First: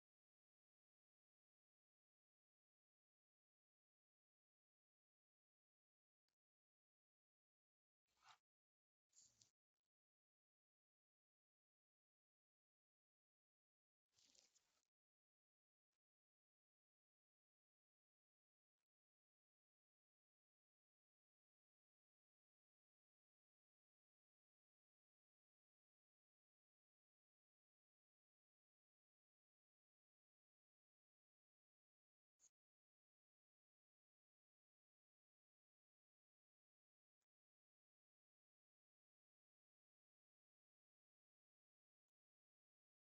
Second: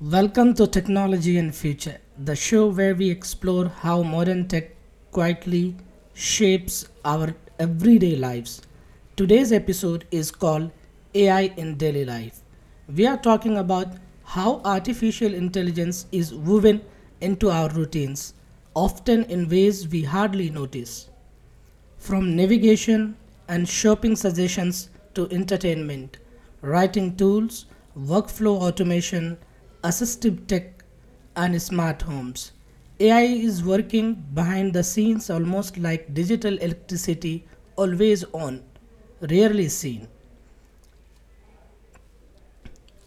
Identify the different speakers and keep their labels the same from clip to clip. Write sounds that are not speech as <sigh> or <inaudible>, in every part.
Speaker 1: Welcome to Technology and Future, the show where we explore how modern tech quietly shapes our everyday lives. Today's episode is called AI in Daily Life. We are talking about how artificial intelligence is woven into our routines, often in ways we hardly notice. From navigation and shopping suggestions to entertainment, writing tools, workflow automation, assistive tech, and smart homes, AI is working behind the scenes almost like digital electricity, always on, rarely seen.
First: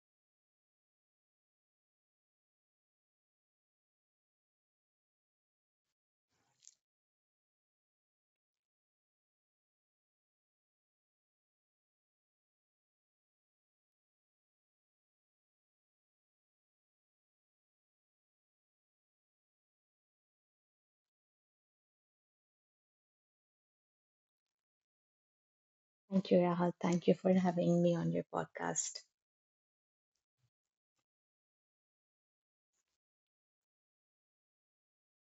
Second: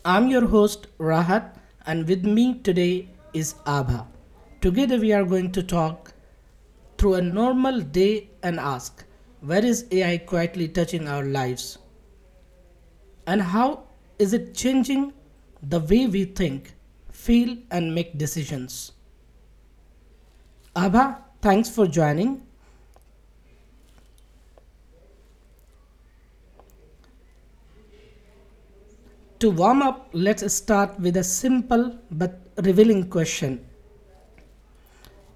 Speaker 1: I'm your host, Rahat, and with me today is Abha. Together, we are going to talk through a normal day and ask, where is AI quietly touching our lives? And how is it changing the way we think, feel, and make decisions? Abha, thanks for joining.
Speaker 2: Thank you, Rahul. Thank you for having me on your podcast.
Speaker 1: To warm up, let's start with a simple but revealing question.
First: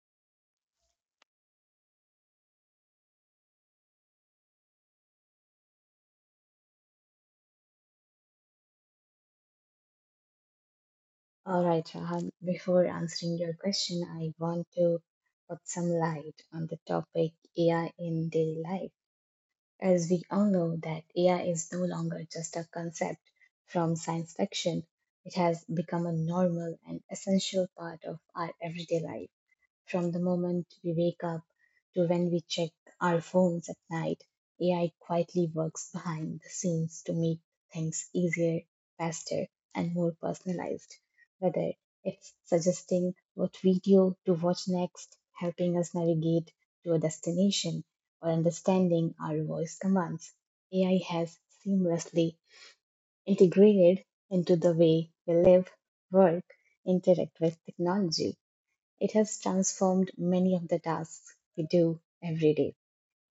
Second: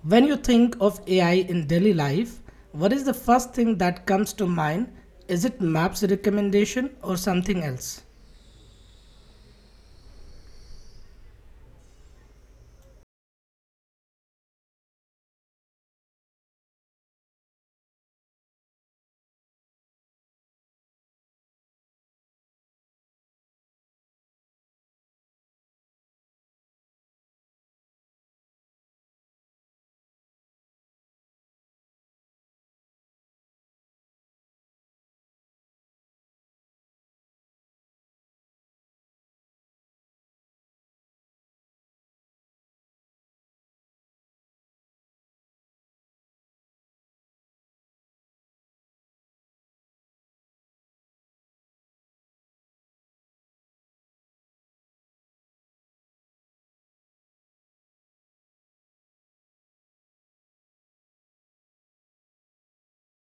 Speaker 1: When you think of AI in daily life, what is the first thing that comes to mind? Is it maps recommendation or something else?
Speaker 2: All right, Rahul, before answering your question, I want to put some light on the topic AI in daily life. As we all know that AI is no longer just a concept from science fiction, it has become a normal and essential part of our everyday life. From the moment we wake up to when we check our phones at night, AI quietly works behind the scenes to make things easier, faster, and more personalized. Whether it's suggesting what video to watch next, helping us navigate to a destination, or understanding our voice commands, AI has seamlessly integrated into the way we live, work, interact with technology. It has transformed many of the tasks we do every day.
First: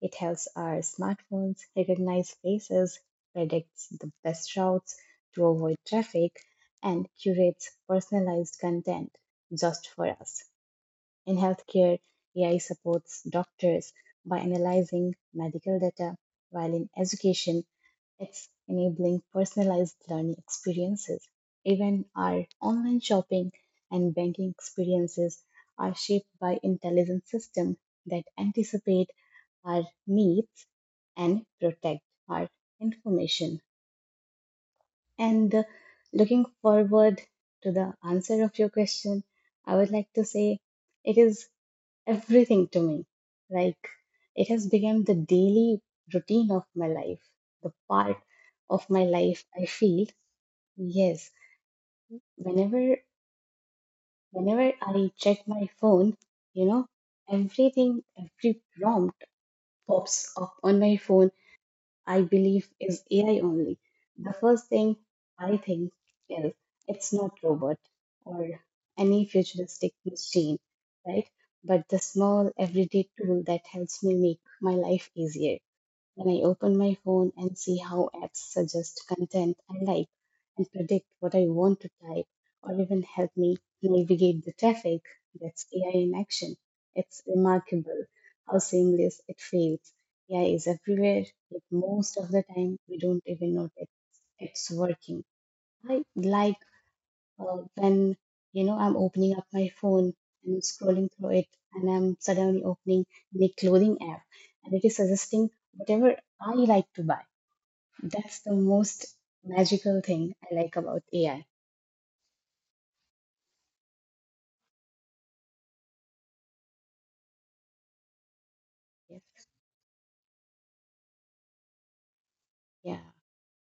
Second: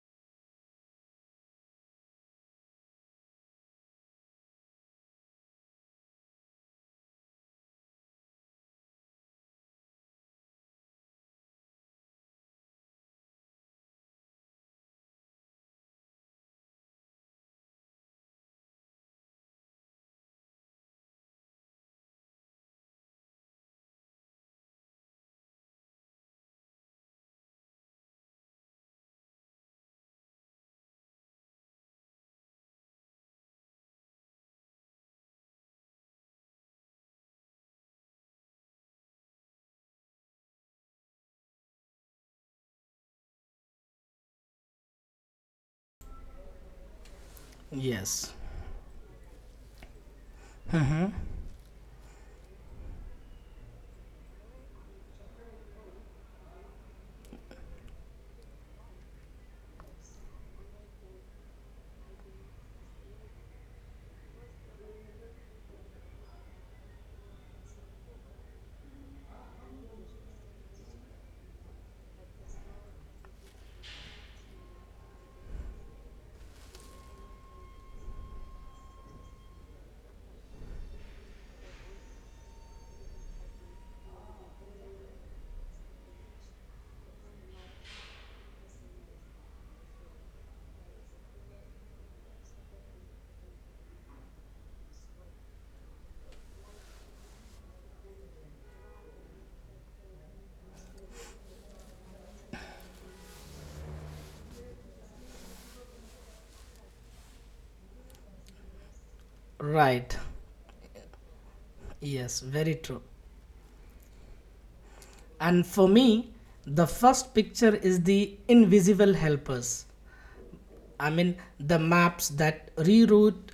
Speaker 2: It helps our smartphones recognize faces, predicts the best routes to avoid traffic, and curates personalized content just for us. In healthcare, AI supports doctors by analyzing medical data, while in education, it's enabling personalized learning experiences. Even our online shopping and banking experiences are shaped by intelligent systems that anticipate our needs and protect our information. And Looking forward to the answer of your question, I would like to say it is everything to me. Like it has become the daily routine of my life, the part
Speaker 1: Yes.
Speaker 2: of my life I feel, yes, whenever whenever I check my phone, you know, everything, every prompt pops up on my phone I believe is AI only. The first thing I think is it's not robot or any futuristic machine, right? But the small everyday tool that helps me make my life easier. When I open my phone and see how apps suggest content I like and predict what I want to type or even help me navigate the traffic, that's AI in action. It's remarkable how seamless it feels. AI is everywhere, yet most of the time we don't even notice it's working. I like when you know I'm opening up my phone and scrolling through it, and I'm suddenly opening my clothing app, and it is suggesting whatever I like to buy. That's the most magical
Speaker 1: Right.
Speaker 2: thing I like about AI.
Speaker 1: Yes, very true. And for me, the first picture is the invisible
Speaker 2: Yes,
Speaker 1: helpers. I mean, the maps that
Speaker 2: yeah,
Speaker 1: reroute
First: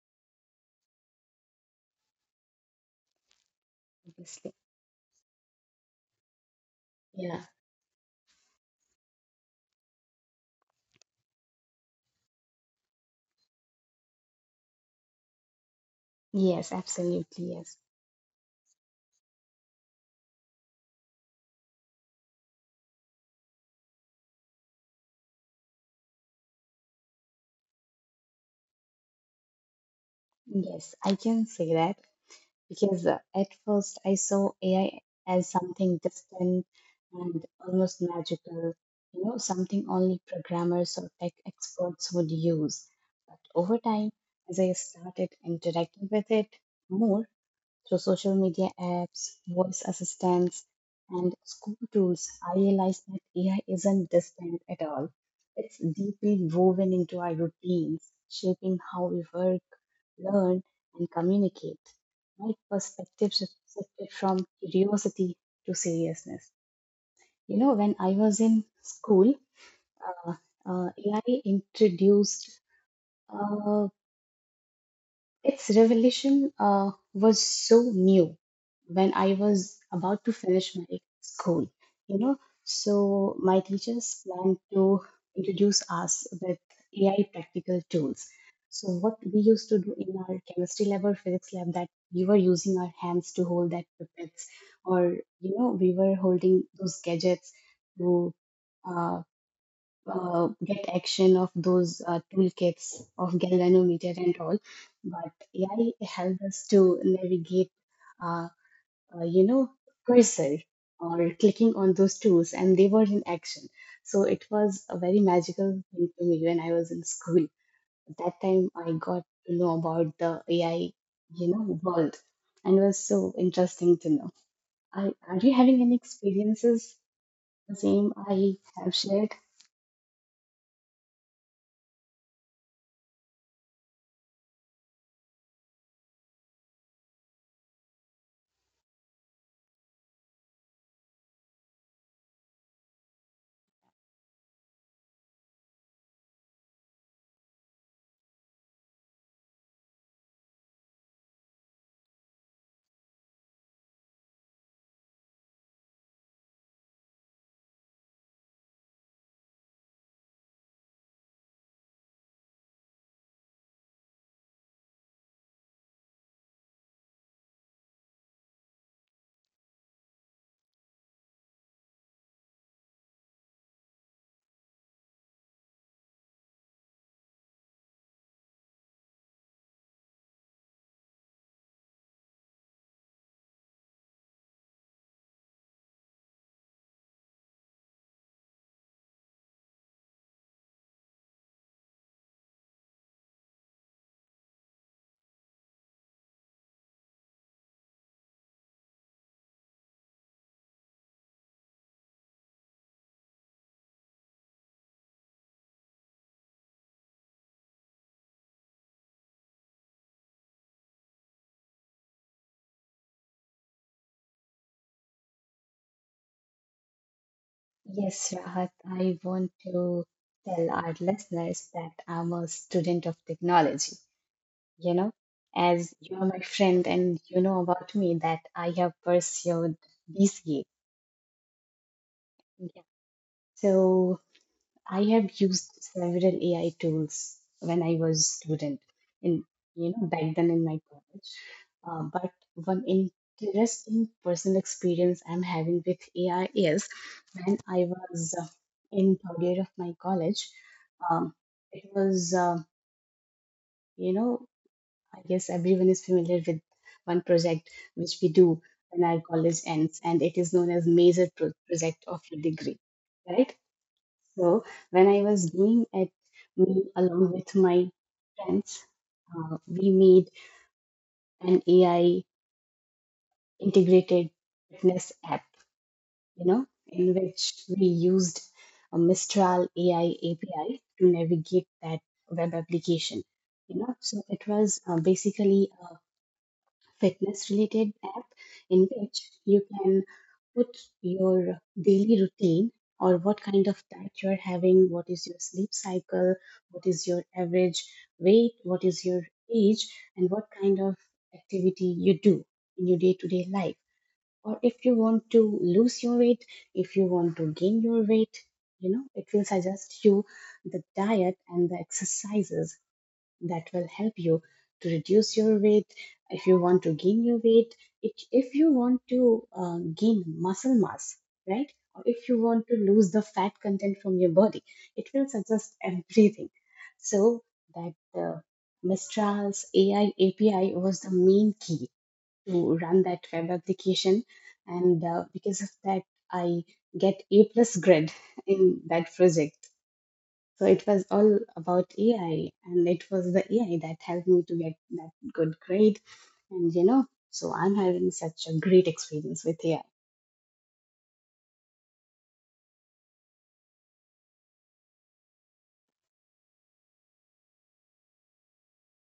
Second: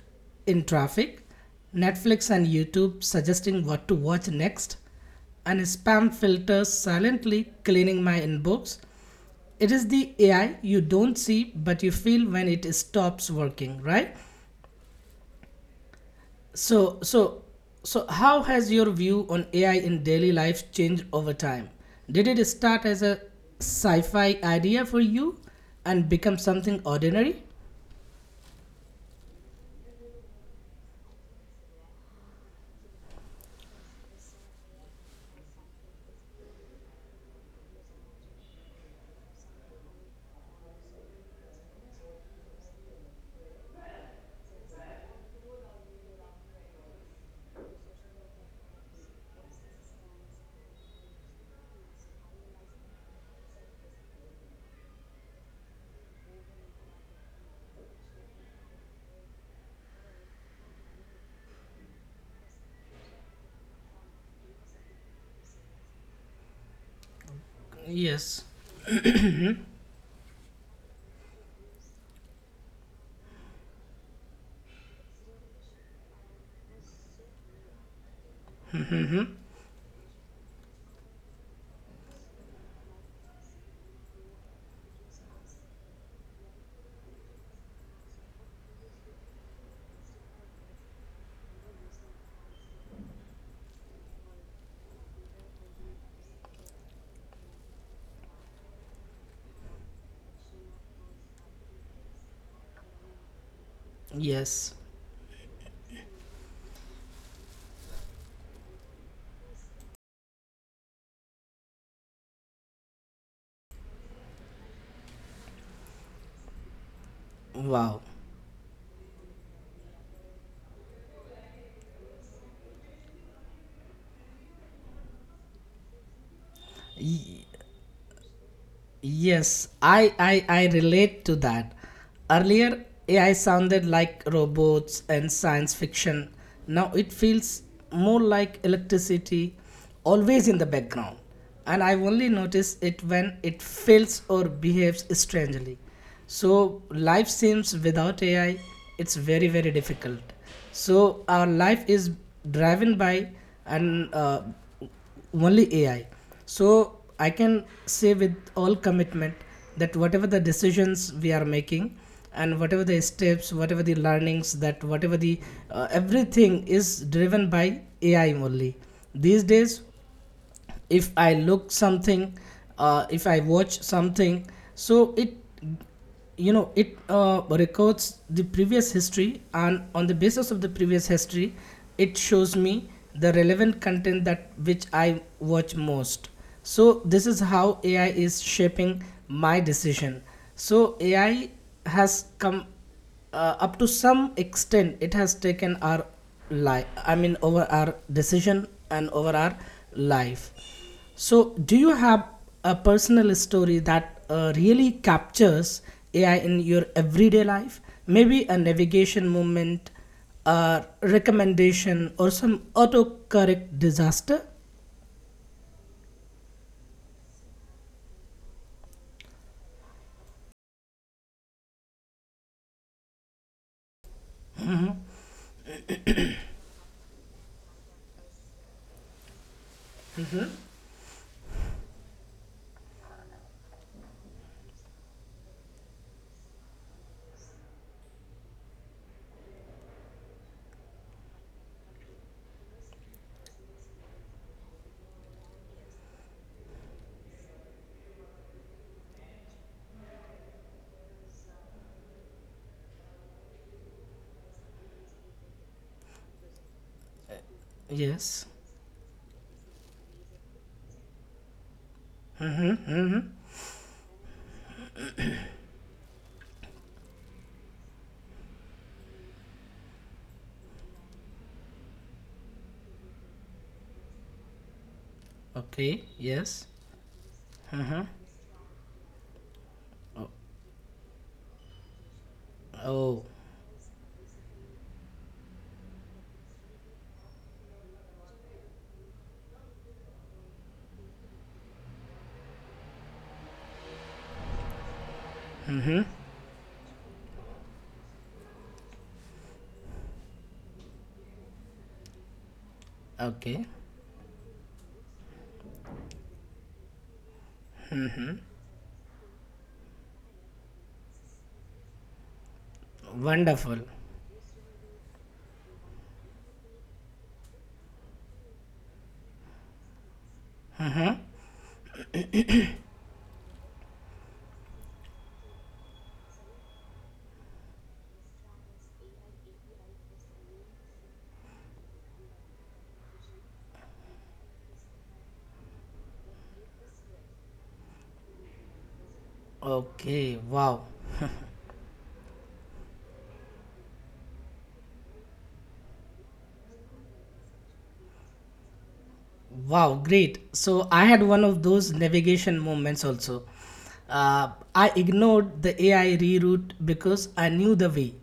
Speaker 1: in traffic, Netflix and YouTube suggesting what to watch
Speaker 2: obviously.
Speaker 1: next, and spam filters
Speaker 2: Yeah,
Speaker 1: silently cleaning my inbox. It is the AI you don't see but you feel when it stops working, right?
Speaker 2: yes,
Speaker 1: So,
Speaker 2: absolutely,
Speaker 1: so,
Speaker 2: yes,
Speaker 1: so how has your view on AI in daily life changed over time? Did it start as a sci-fi idea for you and become something ordinary?
Speaker 2: yes. I can say that because at first I saw AI as something distant and almost magical, you know, something only programmers or tech experts would use. But over time, as I started interacting with it more, through social media apps, voice assistants, and school tools, I realized that AI isn't distant at all. It's deeply woven into our routines, shaping how we work, learn, and communicate. My perspective shifted from curiosity to seriousness. You know, when I was in
Speaker 1: Yes.
Speaker 2: school, AI introduced, uh, its revelation was so new when I was about to finish my school, you know. So my teachers planned to introduce us with AI practical tools. So what we used to do in our chemistry lab or physics lab that we were using our hands to hold that pipettes, or you know, we were holding those gadgets to uh, get action of those toolkits of galvanometer and all. But
Speaker 1: Yes.
Speaker 2: AI helped us to navigate, uh, you know, cursor or clicking on those tools, and they were in action. So it was a very magical thing to me when I was in school. At that time,
Speaker 1: Wow.
Speaker 2: I got to know about the AI, you know, world, and it was so interesting to know. I, are you having any experiences the same I have shared?
Speaker 1: Yes, I relate to that. Earlier, AI sounded like robots and science fiction. Now it feels more like electricity, always in the background. And I only notice it when it fails or behaves strangely. So life seems without AI, it's very very difficult. So our life is driven by and only AI. So I can say with all commitment that whatever the decisions we are making and whatever the steps, whatever the learnings, that whatever the everything is driven by AI only. These days, if i look something if I watch something, so it you know it records the previous history, and on the basis of the previous history, it shows me the relevant content that which I watch most. So this is how AI is shaping my decision. So AI has come up to some extent, it has taken our life, I mean over our decision and over our life. So do you have a personal story that really captures AI in your everyday life, maybe a navigation moment, a recommendation, or some autocorrect disaster?
Speaker 2: Yes, Rahat, I want to tell our listeners that I'm a student of technology. You know, as you're my friend and you know about me that I have pursued BCA. Yeah. So I have used several AI tools when I was student in, you know, back then in my college. But one interesting personal experience I'm having with AI is when I was in third year of my college. Um, it was you know I guess everyone is familiar with one project which we do when our
Speaker 1: Yes.
Speaker 2: college ends, and it is known as major project of your degree, right? So when I was doing at me along with my friends, we made an AI integrated fitness app, you know,
Speaker 1: Okay.
Speaker 2: in which
Speaker 1: Yes.
Speaker 2: we used a
Speaker 1: Uh-huh.
Speaker 2: Mistral AI API to
Speaker 1: Oh.
Speaker 2: navigate that web application. You know, so
Speaker 1: Oh,
Speaker 2: it was basically fitness related app in which you can put your daily routine or what kind of diet you're having, what is your sleep cycle, what is your average weight, what is your age, and what kind of activity you do in your day to day life. Or
Speaker 1: okay.
Speaker 2: if you want to lose your weight, if you want to gain your weight, you know, it will suggest you the diet and the exercises that will help you
Speaker 1: Wonderful.
Speaker 2: to reduce your weight, if you want to gain your weight, it, if you want to gain muscle mass, right, or if you want to lose the fat content from your body, it will suggest <laughs> everything. So that uh, Mistral's AI API was the main key to run that web application, and because of that I get a plus grade <laughs> in that project. So it was
Speaker 1: Okay.
Speaker 2: all
Speaker 1: Wow.
Speaker 2: about AI, and it was the AI that helped me to get that good grade. And you know, so I'm having such a great experience with AI.
Speaker 1: Wow, great. So I had one of those navigation moments also. I ignored the AI reroute because I knew the way.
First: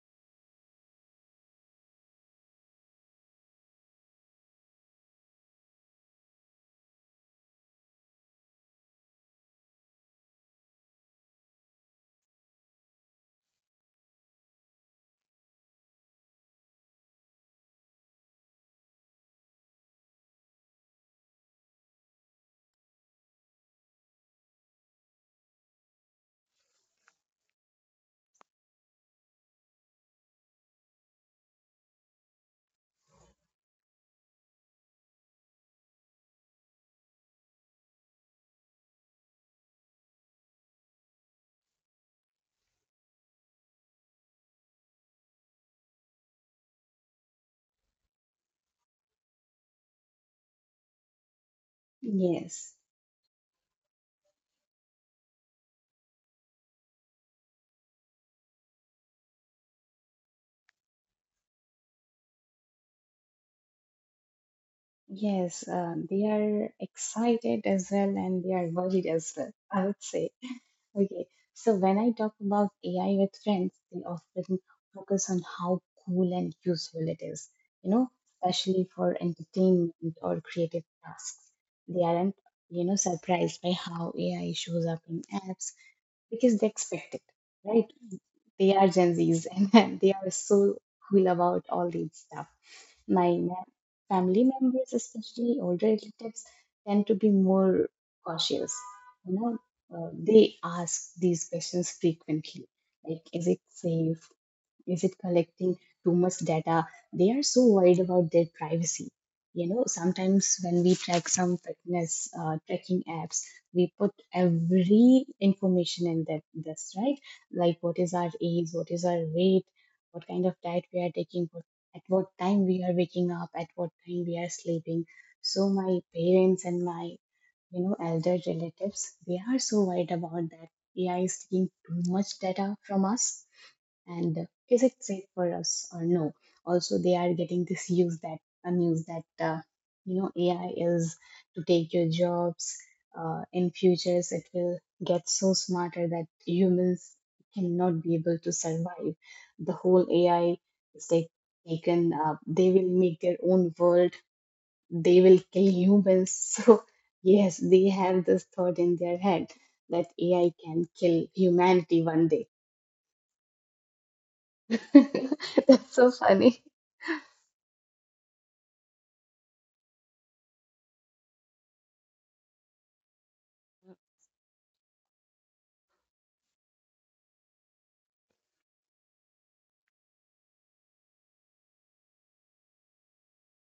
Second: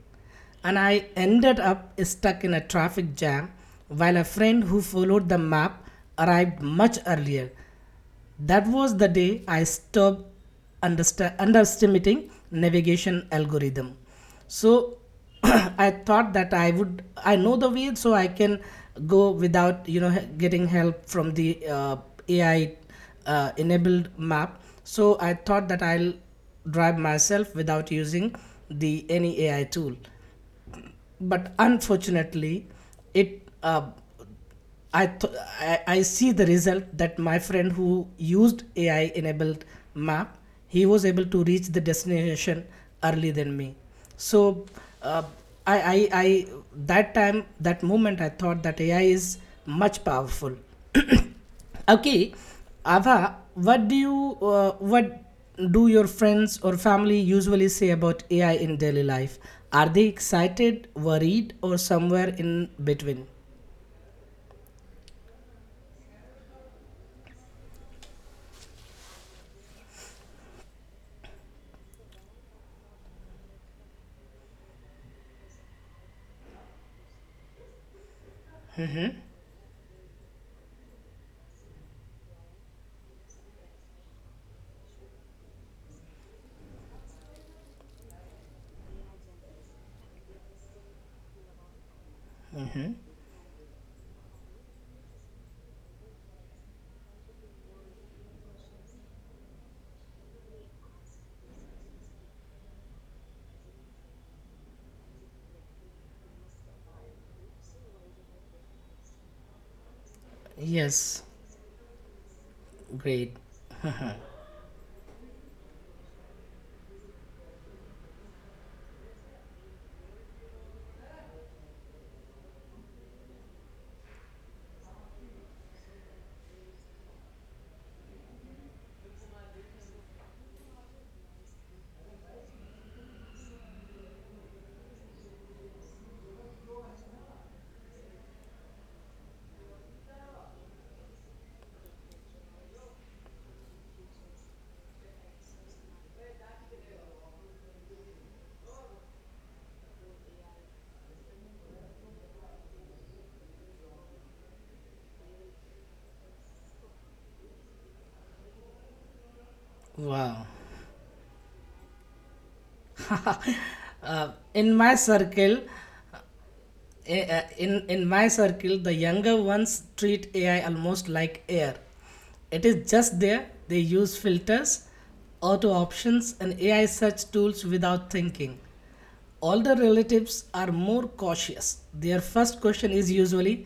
Speaker 1: And I ended up stuck in a traffic jam while a friend who followed the map arrived much earlier. That was the day I stopped underestimating navigation algorithm. So <clears throat> I thought that I know the way, so I can go without getting help from the AI enabled map. So I thought that I'll drive myself without using the any AI tool, but unfortunately, it I, th- I see the result that my friend who used AI enabled map he was able to reach the destination early than me. So uh, I that time that moment I thought that AI is much powerful. <coughs> <clears throat> Okay,
Speaker 2: Yes.
Speaker 1: Ava, what do your friends or family usually say about AI in daily life? Are they excited, worried, or somewhere in between?
Speaker 2: Yes, they are excited as well and they are worried as well, <laughs> I would say. Okay, so when I talk about AI with friends, they often focus on how cool and useful it is, you know, especially for entertainment or creative tasks. They aren't, you know, surprised by how AI shows up in apps because they expect it, right? They are Gen Zs <laughs> and they are so cool about all these stuff.
Speaker 1: Hmm?
Speaker 2: My ma- family members, especially older relatives, tend to be more cautious. You know, they ask these questions frequently, like, is it safe? Is it collecting too much data? They are so worried about their privacy. You know, sometimes when we
Speaker 1: Yes.
Speaker 2: track some fitness tracking
Speaker 1: Great.
Speaker 2: apps, we put every information in that, that's right, like what is our age, what is our weight, what kind of diet we are taking, what, at what time we are waking up, at what time we are sleeping, so my parents and my, you know, elder relatives, they are so worried about that. AI is taking too much data from us, and is it safe for us or no? Also they are getting this use that news that you know AI is to take your jobs, in futures it will get so smarter that humans cannot be able to survive, the whole AI is taken up, they will make their own world, they will kill humans <laughs> so yes they have this thought in their head that AI
Speaker 1: Wow.
Speaker 2: can kill humanity one day.
Speaker 1: Uh, in my circle,
Speaker 2: <laughs> That's so funny.
Speaker 1: in my circle, the younger ones treat AI almost like air. It is just there. They use filters, auto options, and AI search tools without thinking. Older relatives are more cautious. Their first question is usually,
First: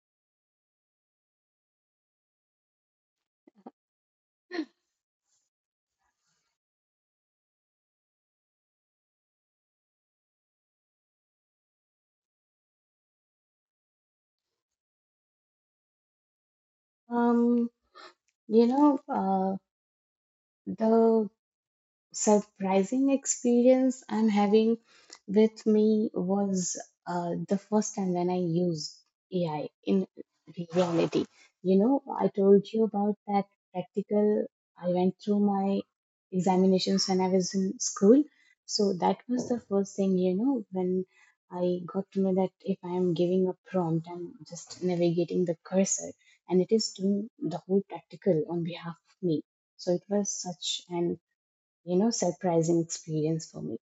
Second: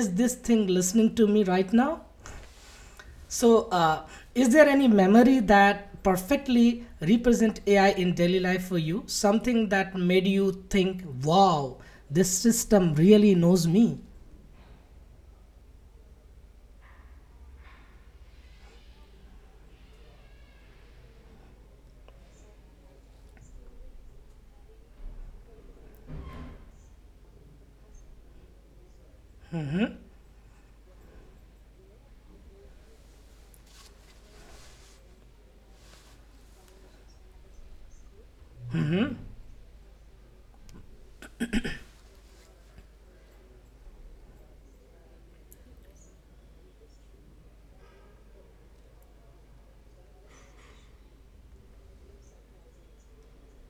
Speaker 1: "Is this thing listening to me right now?" So, is there any memory that perfectly represent AI in daily life for you? Something that made you think, "Wow, this system really knows me."
Speaker 2: Um, you know, the surprising experience I'm having with me was the first time when I used AI in reality. You know, I told you about that practical. I went through my examinations when I was in school. So that was the first thing, you know, when I got to know that if I am giving a prompt, I'm just navigating the cursor and it is doing the whole practical on behalf of me. So it was such an you know surprising experience for me.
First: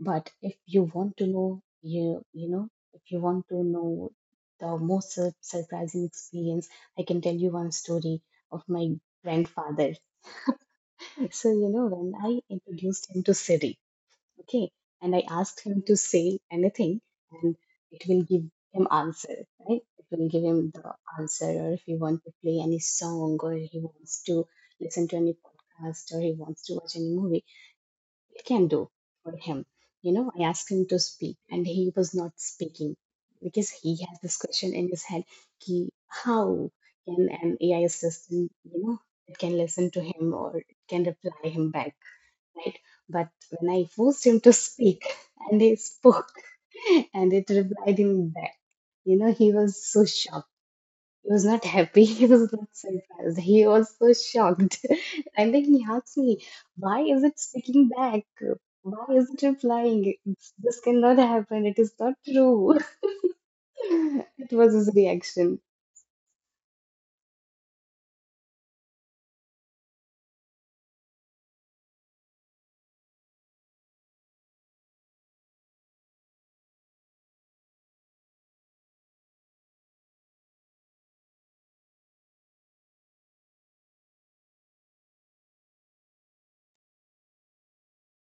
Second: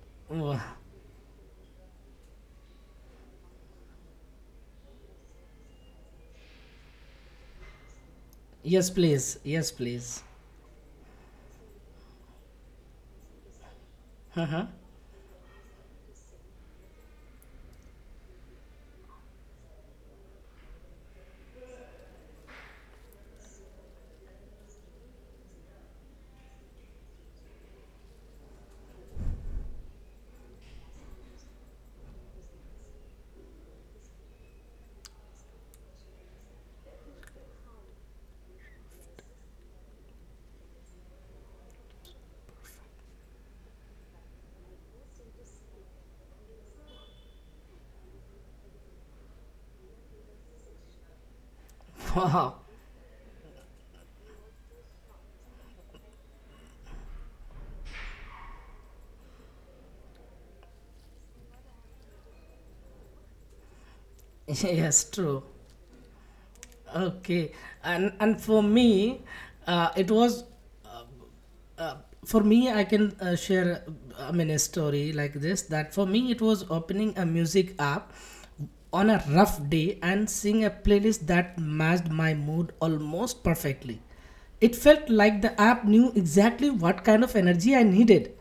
Speaker 2: But if
Speaker 1: Oh,
Speaker 2: you want to know, you know if you want to know the most surprising experience, I can tell you one story of my
Speaker 1: yes, please. Yes,
Speaker 2: grandfather.
Speaker 1: please.
Speaker 2: <laughs> So you know when I introduced him to Siri,
Speaker 1: Uh-huh.
Speaker 2: okay, and I asked him to say anything and it will give him answer, right, it will give him the answer, or if he wants to play any song or he wants to listen to any podcast or he wants to watch any movie it can do for him. You know, I asked him to speak and he was not speaking because he has this question in his head ki, how can an AI assistant, you know, it can listen to him or it can reply him back, right? But when I forced him to speak <laughs> and he spoke <laughs> and it replied him back, you know, he was so shocked, he was not
Speaker 1: Wow.
Speaker 2: happy. <laughs> He was not surprised. He was so shocked. <laughs> And then he asked me, why is it sticking back? Why is it replying? This cannot happen. It is not true.
Speaker 1: <laughs>
Speaker 2: <laughs> It
Speaker 1: Yes,
Speaker 2: was his
Speaker 1: true.
Speaker 2: reaction.
Speaker 1: Okay. And for me, it was for me I can share I mean a story like this that for me it was opening a music app on a rough day and seeing a playlist that matched my mood almost perfectly. It felt like the app knew exactly what kind of energy I needed,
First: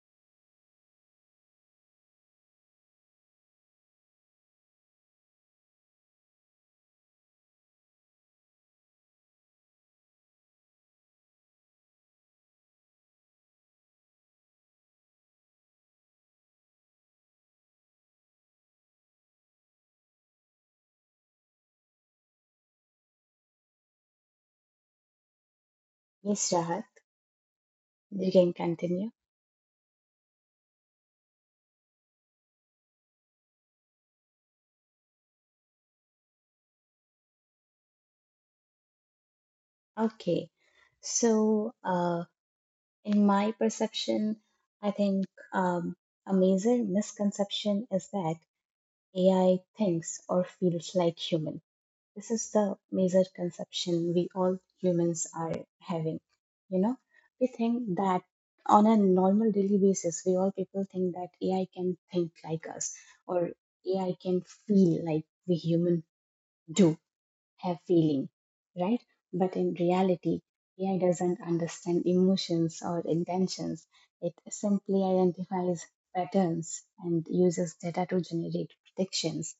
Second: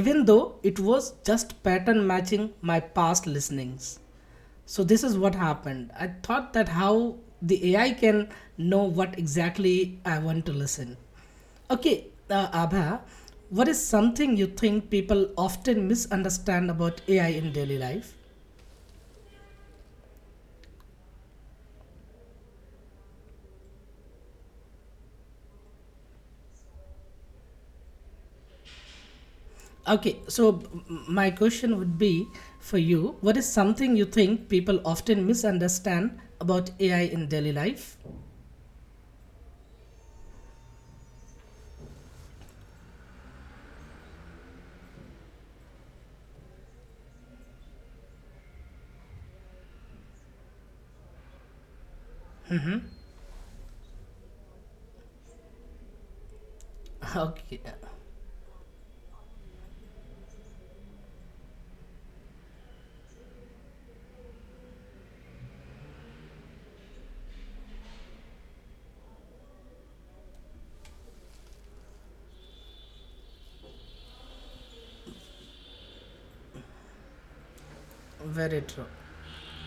Speaker 1: even though it was just pattern matching my past listenings. So this is what happened. I thought that how the AI can know what exactly I want to listen. Okay, Abha, what is something you think people often misunderstand about AI in daily life?
Speaker 2: Yes, Rahat, you can continue.
Speaker 1: Okay, so my question would be for you, what is something you think people often misunderstand about AI in daily life?
Speaker 2: Okay. So, in my perception, I think um, a major misconception is that AI thinks or feels like humans. This is the major conception we all humans are having. You know, we
Speaker 1: Okay,
Speaker 2: think that on a normal daily basis, we all people think that AI can think like us or AI can feel like we human do have feeling, right? But in reality, AI doesn't understand emotions or intentions. It simply identifies patterns and uses data to
Speaker 1: very
Speaker 2: generate
Speaker 1: true.
Speaker 2: predictions.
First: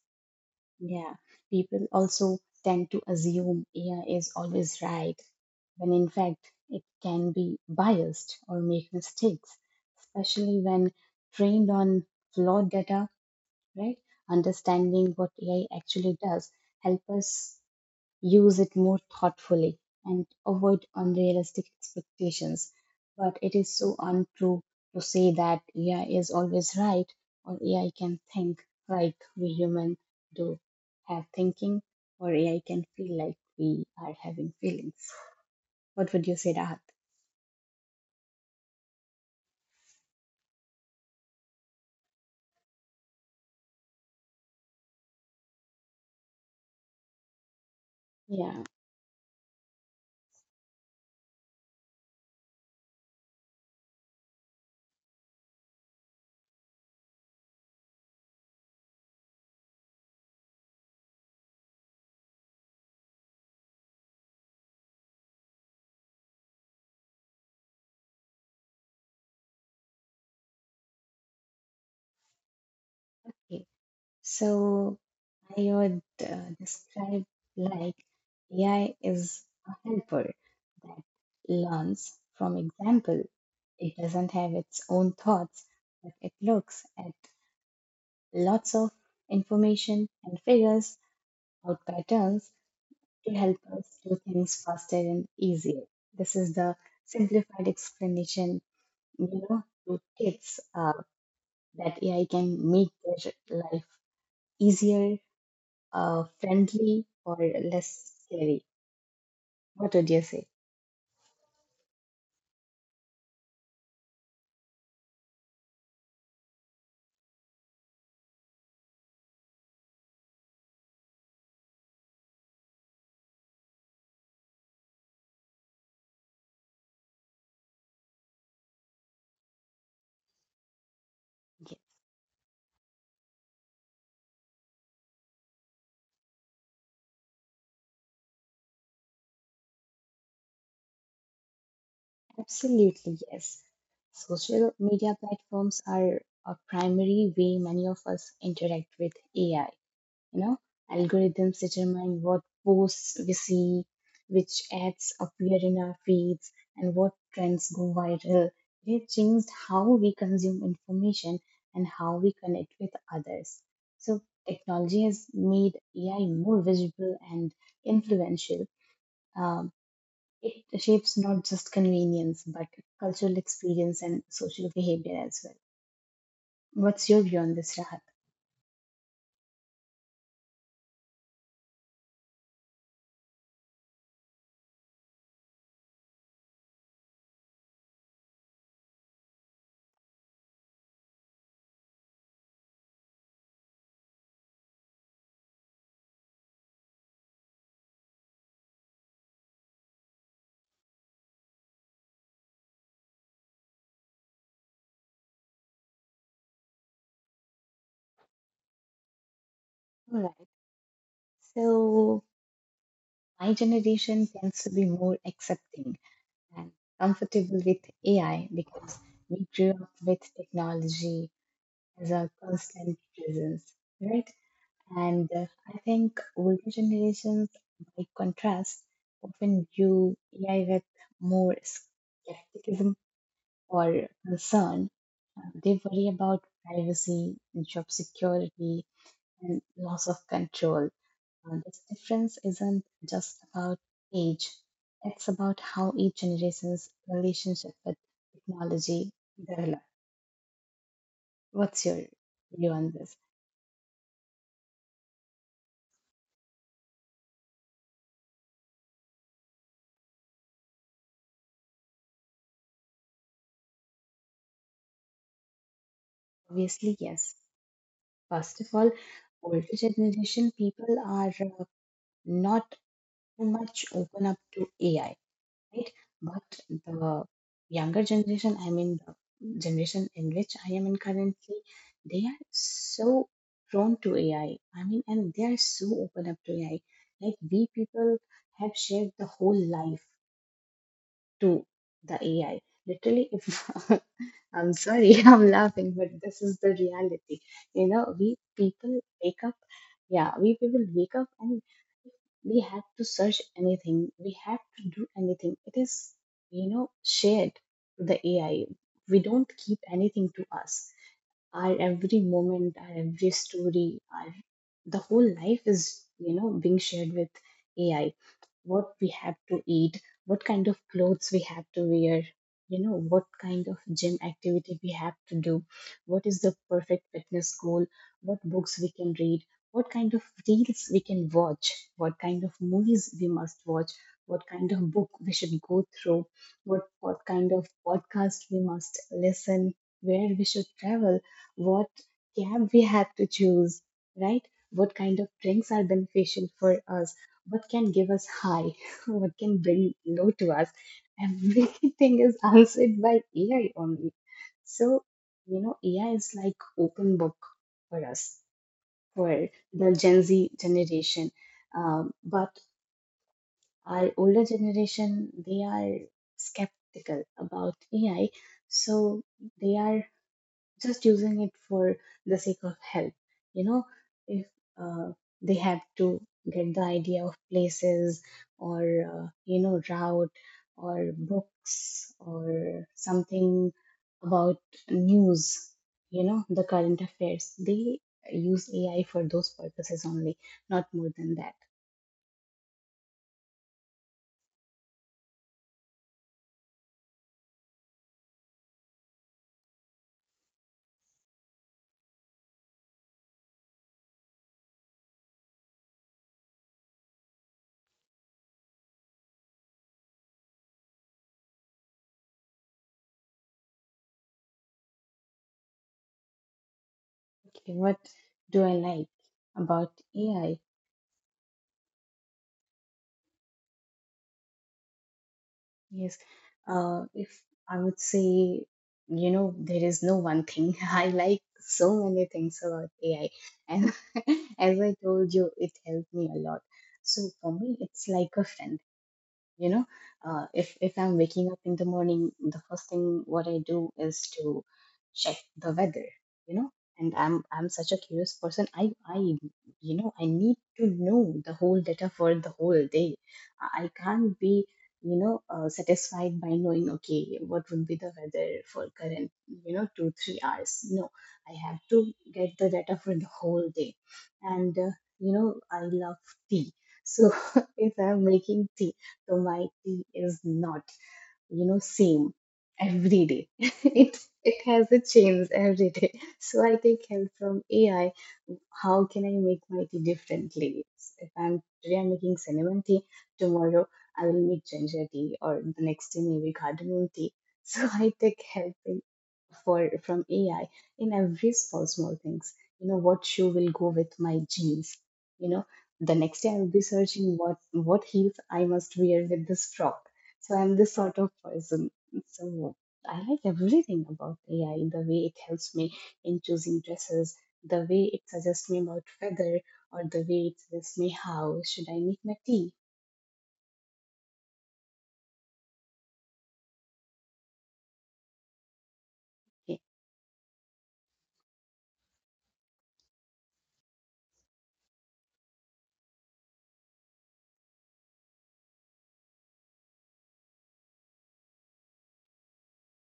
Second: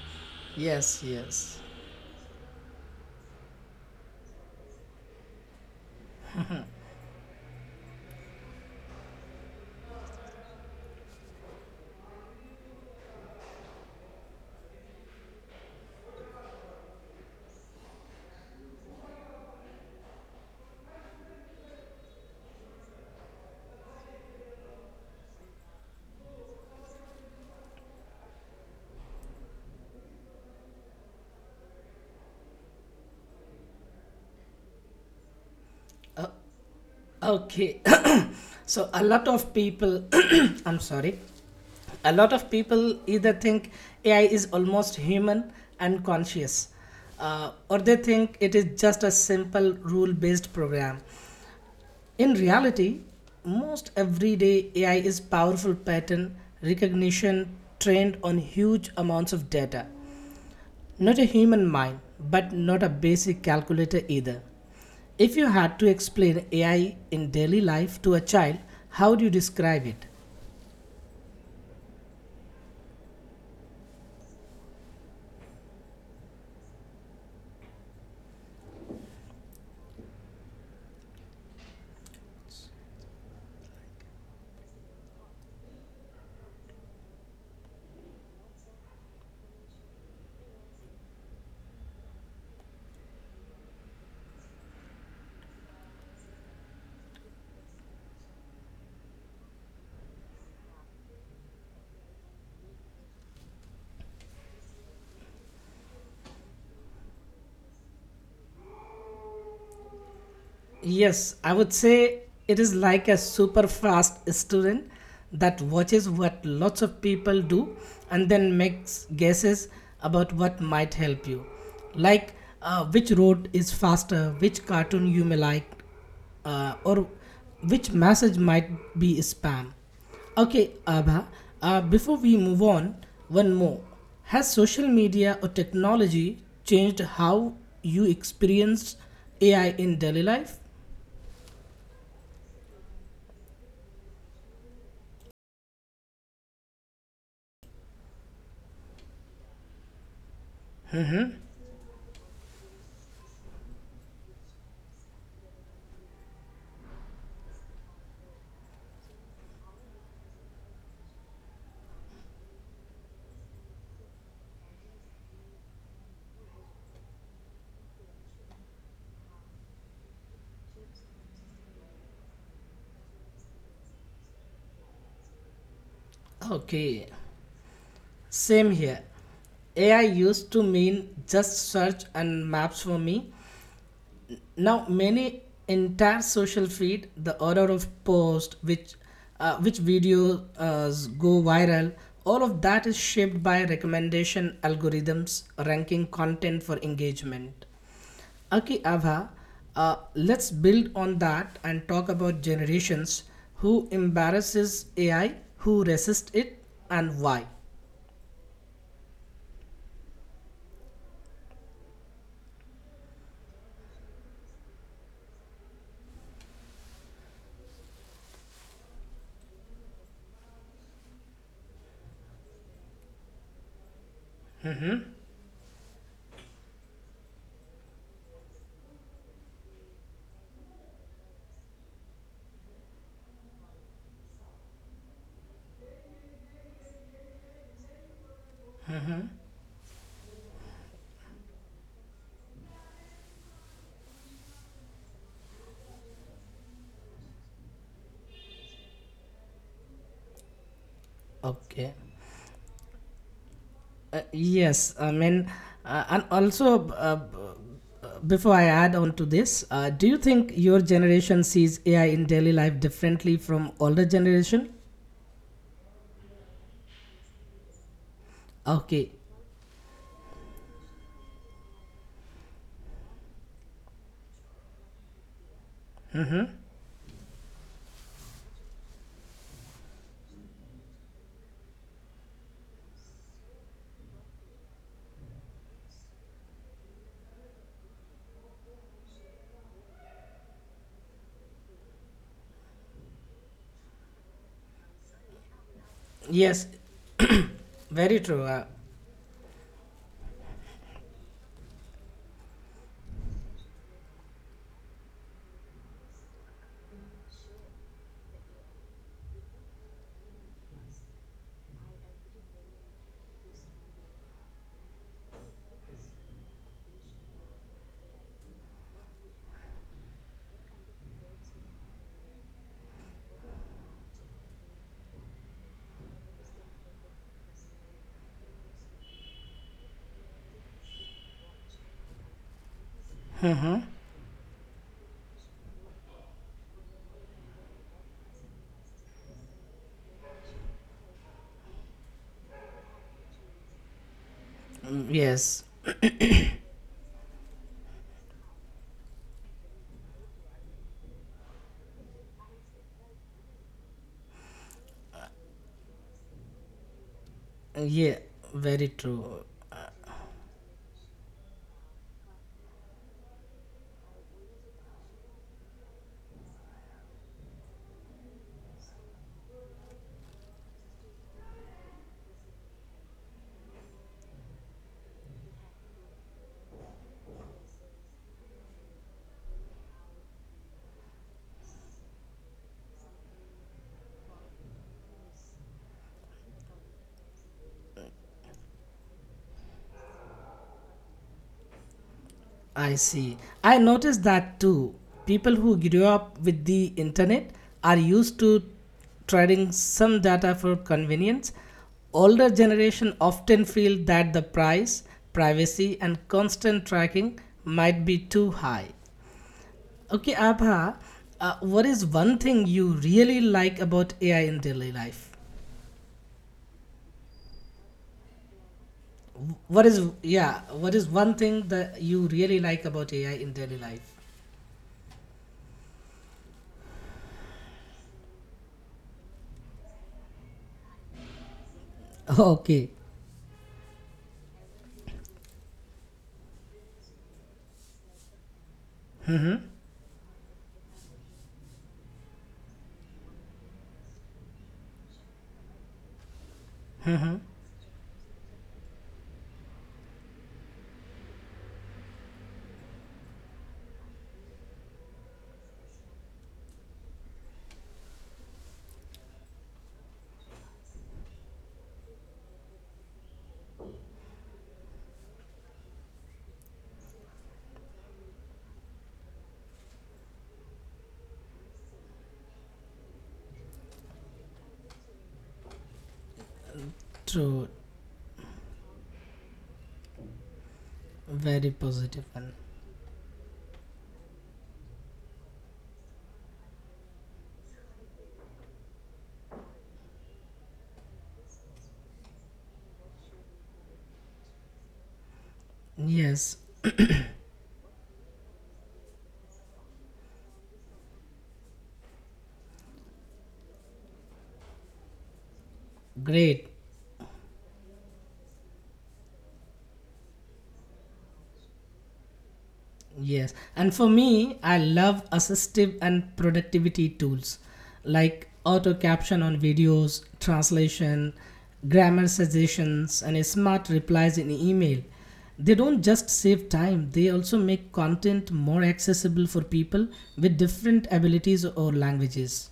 Speaker 1: Yes,
Speaker 2: Yeah,
Speaker 1: yes.
Speaker 2: people also tend to assume AI is always right, when in fact it can be biased or make mistakes, especially when trained on flawed data, right? Understanding what AI actually does help us use it more thoughtfully and avoid unrealistic expectations. But it is so untrue to say that AI is always right or AI can think like we humans do have thinking or AI can feel like we are having feelings. What would you say, Rahat?
Speaker 1: Okay, <coughs> <clears throat> so a lot of people, <coughs> <clears throat> I'm sorry, a lot of people either think AI is almost human and conscious, or they think it
Speaker 2: Yeah.
Speaker 1: is just a simple rule based program. In reality, most everyday AI is powerful pattern recognition trained on huge amounts of data. Not a human mind, but not a basic calculator either. If you had to explain AI in daily life to a child, how do you describe it?
Speaker 2: Okay. So I would describe like AI is a helper that learns from example. It doesn't have its own thoughts, but it looks at lots of information and figures out patterns to help us do things faster and easier. This is the simplified explanation, you know, to kids that AI can make their life easier, friendly or less scary. What would you say?
Speaker 1: Yes, I would say it is like a super fast student that watches what lots of people do and then makes guesses about what might help you. Like which road is faster, which cartoon you may like, or which message might be spam. Okay, Abha,
Speaker 2: Yeah,
Speaker 1: before we move on, one more. Has social media or technology changed how you experience AI in daily life?
Speaker 2: absolutely, yes. Social media platforms are a primary way many of us interact with AI. You know, algorithms determine what posts we see, which ads appear in our feeds, and what trends go viral. They've changed how we consume information and how we connect with others. So technology has made AI more visible and influential. um, it shapes not just convenience but cultural experience and social behavior as well. What's your
Speaker 1: Okay,
Speaker 2: view on this, Rahat?
Speaker 1: same here. AI used to mean just search and maps for me. Now many entire social feed, the order of post, which videos go viral, all of that is shaped by recommendation algorithms ranking content for engagement. Okay, Abha, let's build on that and talk about generations who embarrasses AI, who resist it, and why.
Speaker 2: All right. So my generation tends to be more accepting and comfortable with AI because we grew up with technology as a constant presence, right? And I think older generations, by contrast, often view AI with more skepticism or concern. They worry about privacy, job security, and loss of control. This difference isn't just about age, it's about how each generation's relationship with technology develop. What's your
Speaker 1: Okay.
Speaker 2: view on this?
Speaker 1: Yes, I mean, and also, before I add on to this, do you think your generation sees AI in daily life differently from older generation?
Speaker 2: Obviously, yes. First of
Speaker 1: Okay,
Speaker 2: all, older generation people are not too much open up to AI, right? But the younger generation, I mean, the generation in which I am in currently, they are so prone to AI. I mean, and they are so open up to AI. Like, we people have shared the whole life to the AI. Literally, if <laughs> I'm sorry, <laughs> I'm laughing, but this
Speaker 1: yes,
Speaker 2: is the
Speaker 1: <coughs>
Speaker 2: reality.
Speaker 1: <clears throat>
Speaker 2: You
Speaker 1: very
Speaker 2: know,
Speaker 1: true.
Speaker 2: we people wake up, yeah, we people wake up and we have to search anything, we have to do anything. It is, you know, shared to the AI. We don't keep anything to us. Our every moment, our every story, our the whole life is, you know, being shared with AI. What we have to eat, what kind of clothes we have to wear, you know, what kind of gym activity we have to do, what is the perfect fitness goal, what books we can read, what kind of reels we can watch, what kind of movies we must watch, what kind of book we should go through, what kind of podcast we must listen, where we should travel, what cab we have to choose, right? What kind of
Speaker 1: Mm,
Speaker 2: drinks are
Speaker 1: yes,
Speaker 2: beneficial for us? What can give us high, <laughs> what can bring low to us. Everything is answered by AI only. So, you know, AI is like open book for us,
Speaker 1: yeah, very
Speaker 2: for
Speaker 1: true.
Speaker 2: the Gen Z generation. But our older generation, they are skeptical about AI. So they are just using it for the sake of help. You know, if uh, they have to get the idea of places or, you know, route or books or something about news, you know, the current affairs, they use AI for those purposes only, not more than that.
Speaker 1: I see. I noticed that too. People who grew up with the internet are used to trading some data for convenience. Older generation often feel that the price, privacy, and constant tracking might be too high. Okay, Abha, what is one thing you really like about AI in daily life?
Speaker 2: Okay, what do I like about
Speaker 1: What is
Speaker 2: AI?
Speaker 1: yeah? What is one thing that you really like about AI in daily life?
Speaker 2: Yes. If I would say, you know, there is no one thing. <laughs> I like so many things about
Speaker 1: Okay,
Speaker 2: AI. And <laughs> as I told you, it helped me a lot. So for me, it's like a friend, you know. If I'm waking up in the morning, the first thing what I do is to check the weather, you know. And I'm such a curious person. I, you know, I need to know the whole data for the whole day. I can't be, you know, satisfied by knowing okay what would be the weather for current, you know, 2 3 hours. No, I have to get the data for the whole day. And you know, I love tea. So <laughs> if I'm making tea, so my tea is not, you know, same every day. <laughs> It has a change every day. So I take help from
Speaker 1: true.
Speaker 2: AI. How can I make my tea differently? If I'm
Speaker 1: Very
Speaker 2: today I'm making
Speaker 1: positive one.
Speaker 2: cinnamon tea, tomorrow I will make ginger tea, or the next day maybe cardamom tea. <laughs> So I take help for from AI in every small things. You know what shoe will go with my jeans. You know, the next day I will be
Speaker 1: Yes. <coughs>
Speaker 2: searching what
Speaker 1: <clears throat>
Speaker 2: what heels I must wear with this frock. So I'm this sort of person. So I like everything about AI, the way it helps me in choosing
Speaker 1: Great.
Speaker 2: dresses, the way it suggests me about weather, or the way it suggests me how should I make my tea.
Speaker 1: Yes. And for me, I love assistive and productivity tools like auto caption
Speaker 2: Okay.
Speaker 1: on videos, translation, grammar suggestions, and smart replies in email. They don't just save time, they also make content more accessible for people with different abilities or languages.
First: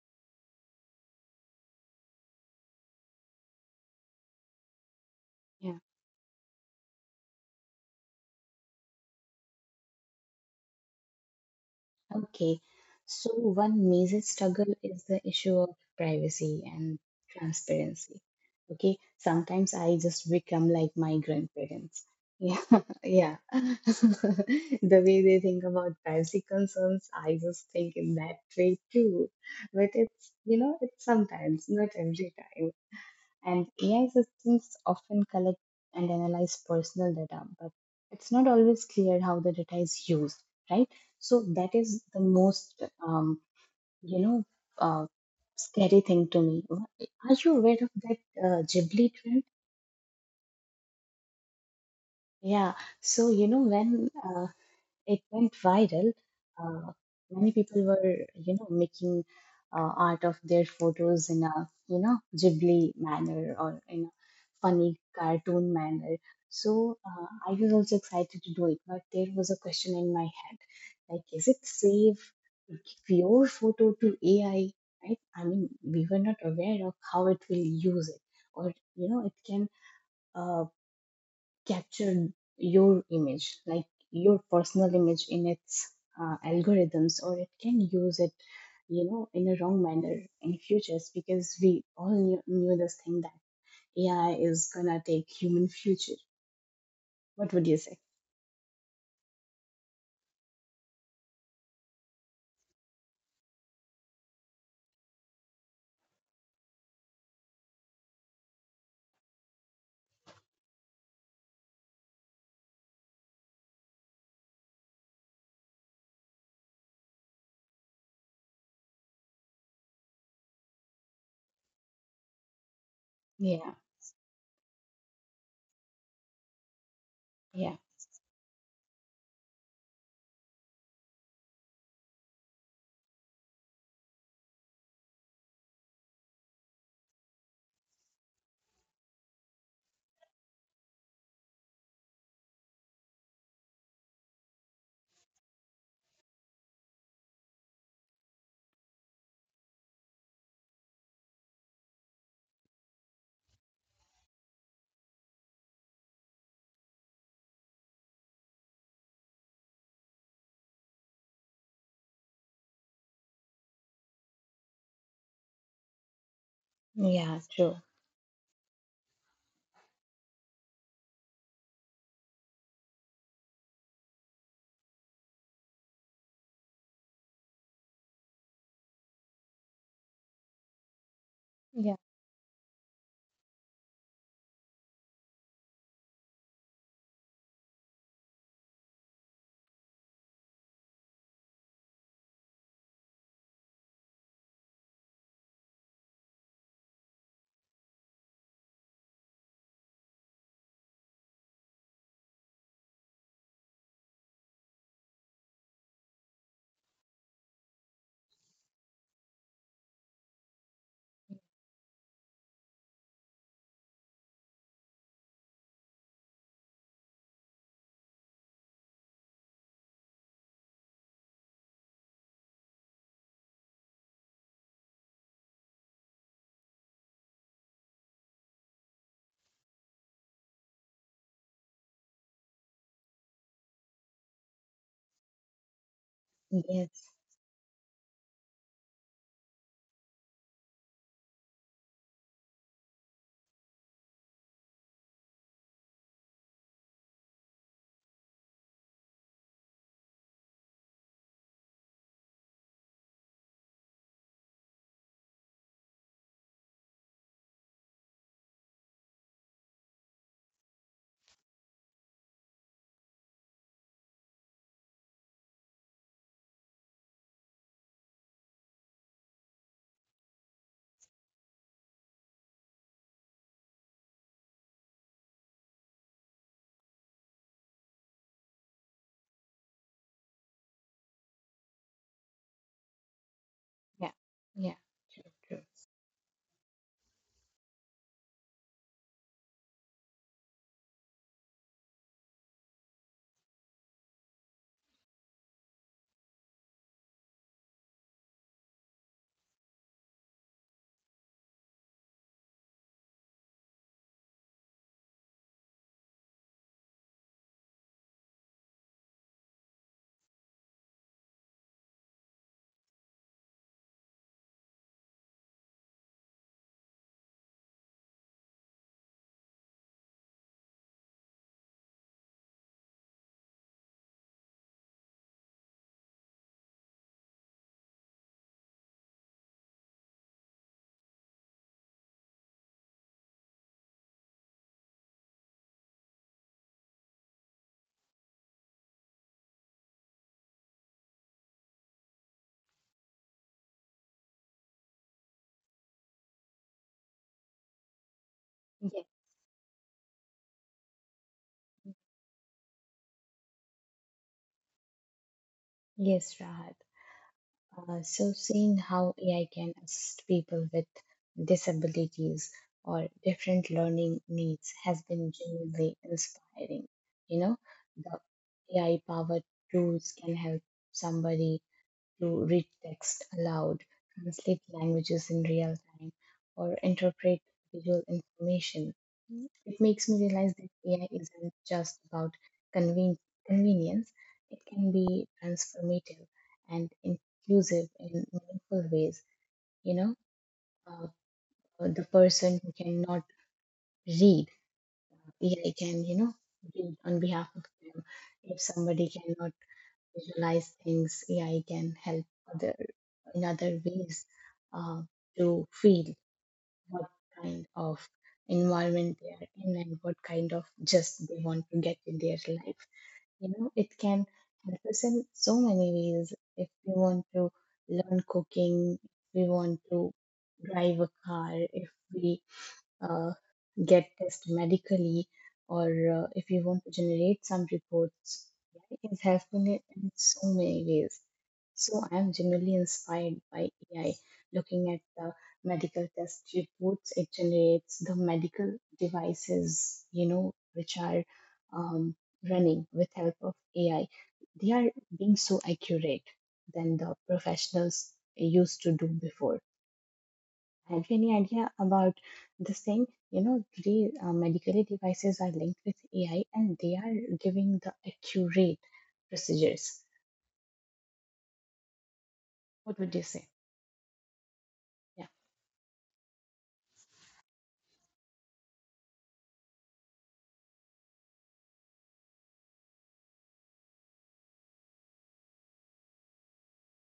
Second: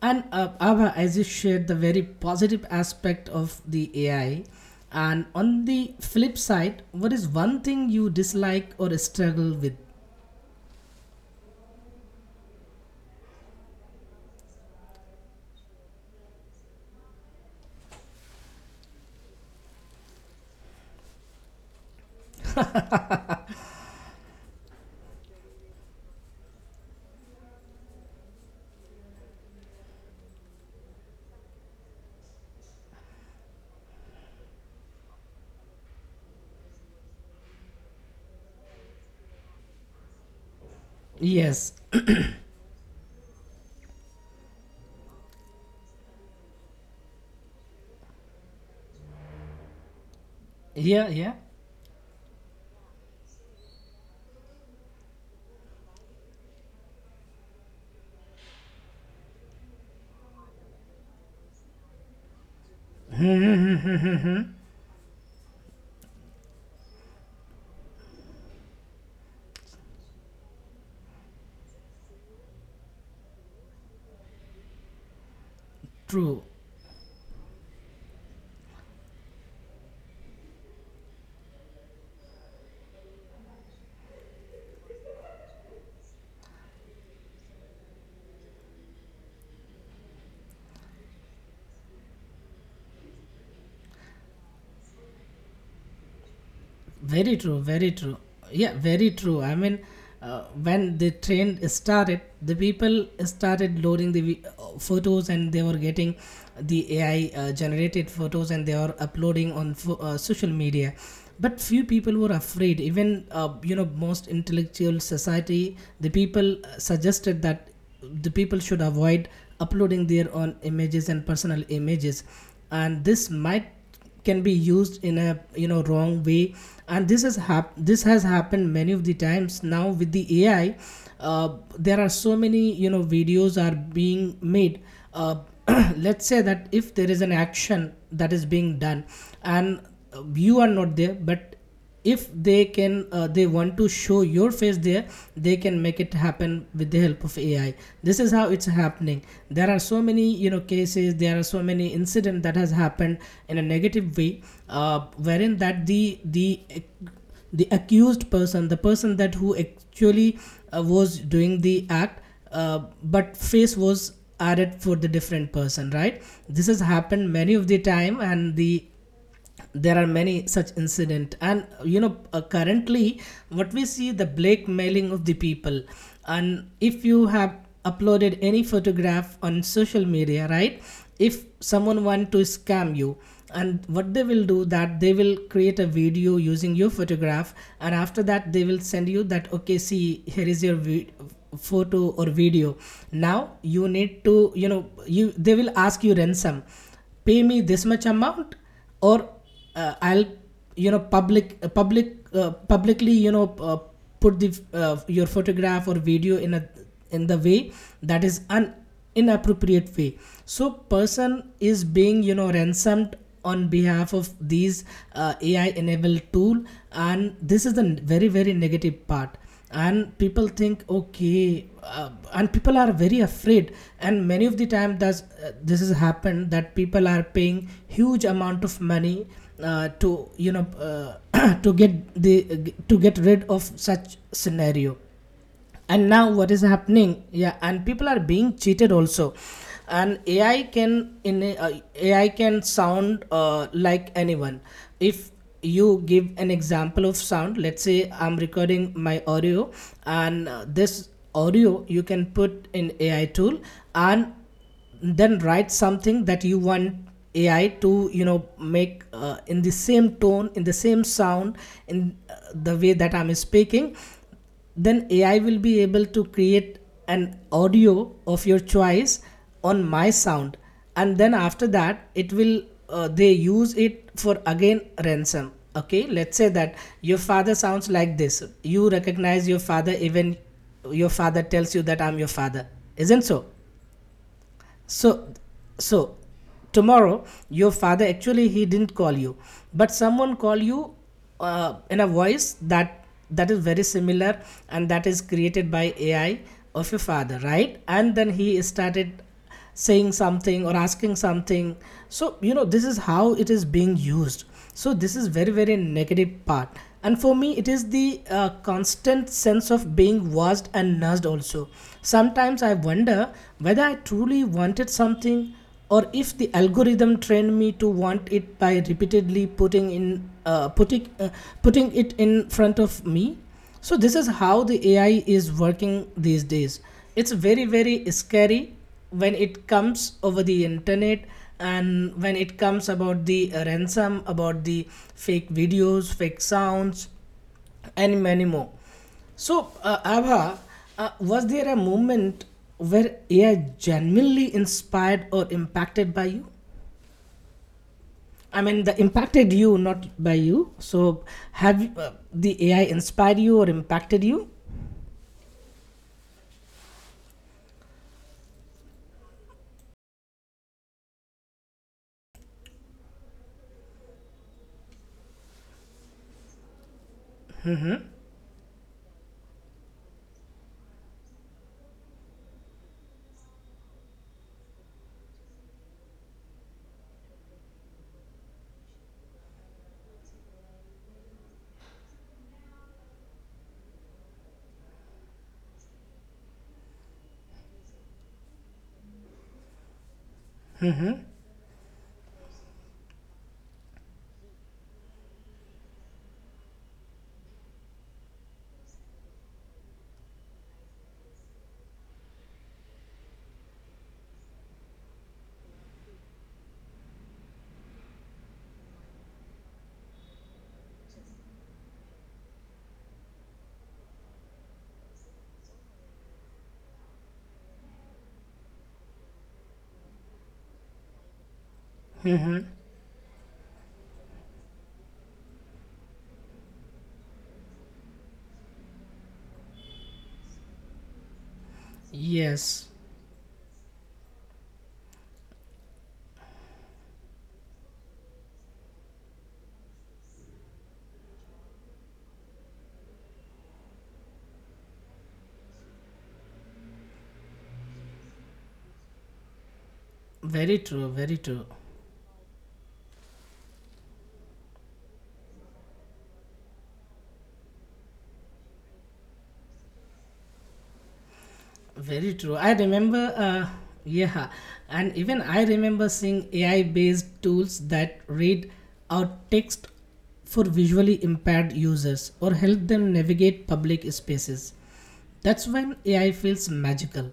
Speaker 1: And Abha, as you shared the very positive aspect of the AI, and on
Speaker 2: Yeah.
Speaker 1: the flip side, what is one thing you dislike or struggle with?
Speaker 2: Okay. So one major struggle is the issue of privacy and transparency. Okay. Sometimes I just become like my grandparents. Yeah, <laughs> yeah. <laughs> The way they think about privacy concerns, I just think in that way too. But it's, you know, it's sometimes, not every time. And AI systems often collect and analyze personal data, but it's not always clear how the data is used, right? So
Speaker 1: Yes,
Speaker 2: that is the most, you know, uh, scary thing to me. Are you aware of that Ghibli trend?
Speaker 1: yeah, yeah,
Speaker 2: Yeah. So you know when it went viral. Uh, Many people were, you know, making art of their photos in a, you know, Ghibli manner or in a funny cartoon manner. So I was also excited to do it, but there was a question in my head, like, is it safe to give your photo to AI? Right? I mean, we were
Speaker 1: true.
Speaker 2: not aware of how it will use it, or you know, it can. uh, Captured your image, like your personal image in its algorithms, or it can use it, you know, in a wrong manner in futures, because we all knew, knew this thing that AI is gonna take human future.
Speaker 1: Very true,
Speaker 2: What would
Speaker 1: very
Speaker 2: you say?
Speaker 1: true. Yeah, very true. I mean, when the trend started, the people started loading the photos and they were getting the AI generated photos and they were uploading on social media. But few people were afraid. Even most intellectual society, the people suggested that the people should avoid uploading their own images and personal images, and this might
Speaker 2: Yeah,
Speaker 1: can be used in a wrong way. And this
Speaker 2: yeah,
Speaker 1: this has happened many of the times now with the AI. uh, there are so many videos are being made. uh, <clears throat> let's say that if there is an action that is being done, and you are not there, but if they want to show your face there, they can make it happen with the help of AI. This is how it's happening. There are so many cases, there are so many incident that has happened in a negative way. uh, Wherein that the the accused person, the person that who actually was doing the act, but face was added for the different person, right? This has happened many
Speaker 2: yeah,
Speaker 1: of the
Speaker 2: true.
Speaker 1: time. And the there are many such incident. And currently what we see the blackmailing of the people. And if you have uploaded any photograph on social media, right, if someone
Speaker 2: Yeah,
Speaker 1: want to scam you, and what they will do that they will create a video using your photograph. And after that, they will send you that, okay, see, here is your photo or video. Now you need to you know you they will ask you ransom, pay me this much amount. Or I'll publicly put the your photograph or video in a in the way that is an inappropriate way. So person is being ransomed on behalf of these AI enabled tool. And this is the very very negative part. And people think, okay, and people are very afraid. And many of the time does this has happened that people are paying huge amount of money to you know <coughs> <clears throat> to get rid of such scenario. And now what is happening,
Speaker 2: yes,
Speaker 1: yeah, and people are being cheated also. And AI can sound like anyone. If you give an example of sound, let's say I'm recording my audio, and this audio you can put in AI tool, and then write something that you want AI to make in the same tone, in the same sound, in the way that I'm speaking. Then AI will be able to create an audio of your choice on my sound. And then after that, it will they use it for again ransom. Okay, let's say that your father sounds like this. You recognize your father even your father tells you that I'm your father, isn't so?
Speaker 2: yeah, yeah,
Speaker 1: So,
Speaker 2: true, true.
Speaker 1: so tomorrow your father actually he didn't call you, but someone call you in a voice that that is very similar, and that is created by AI of your father, right? And then he started saying something or asking something. So you know this is how it is being used. So this is very very negative part. And for me, it is the constant sense of being watched and nudged also. Sometimes I wonder whether I truly wanted something, or if the algorithm trained me to want it by repeatedly putting it in front of me. So this is how the AI is working these days. It's very very scary when it comes over the internet, and when it comes about the ransom, about the fake videos, fake sounds, and many more. So Abha, was there a moment where AI genuinely inspired or impacted by you? I mean, the
Speaker 2: Yeah,
Speaker 1: impacted you, not by you. So, have the AI inspired you or impacted you?
Speaker 2: yes, Rahat. So, seeing how AI can assist people with disabilities or different learning needs has been genuinely inspiring. You know, the AI powered tools can help somebody to read text aloud, translate languages in real time, or interpret visual information. It makes me realize that AI isn't just about conven- convenience, it can be transformative and inclusive in meaningful ways. You know, uh, the person who cannot read, AI can, you know, read on behalf of them. If somebody cannot visualize things, AI can help other. In other ways, uh, to feel what kind of environment they are in and what kind of just they want to get in their life. You know, it can help us in so many ways. If we want to learn cooking, if we want to drive a car, if we uh, get tested medically, or if you want to generate some reports. AI is helpful in so many ways. So I am
Speaker 1: Yes.
Speaker 2: genuinely inspired by AI. Looking at the medical test reports it generates, the medical devices, you know, which are um, running with help of AI, they are being so accurate than the professionals used to do before.
Speaker 1: Very true,
Speaker 2: Have you
Speaker 1: very
Speaker 2: any
Speaker 1: true,
Speaker 2: idea about this thing? You know, today medical devices are linked with AI and they are giving the accurate procedures.
Speaker 1: very true. I
Speaker 2: What
Speaker 1: remember,
Speaker 2: would you say?
Speaker 1: yeah, and even
Speaker 2: Yeah.
Speaker 1: I remember seeing AI based tools that read out text for visually impaired users or help them navigate public spaces. That's when AI feels magical.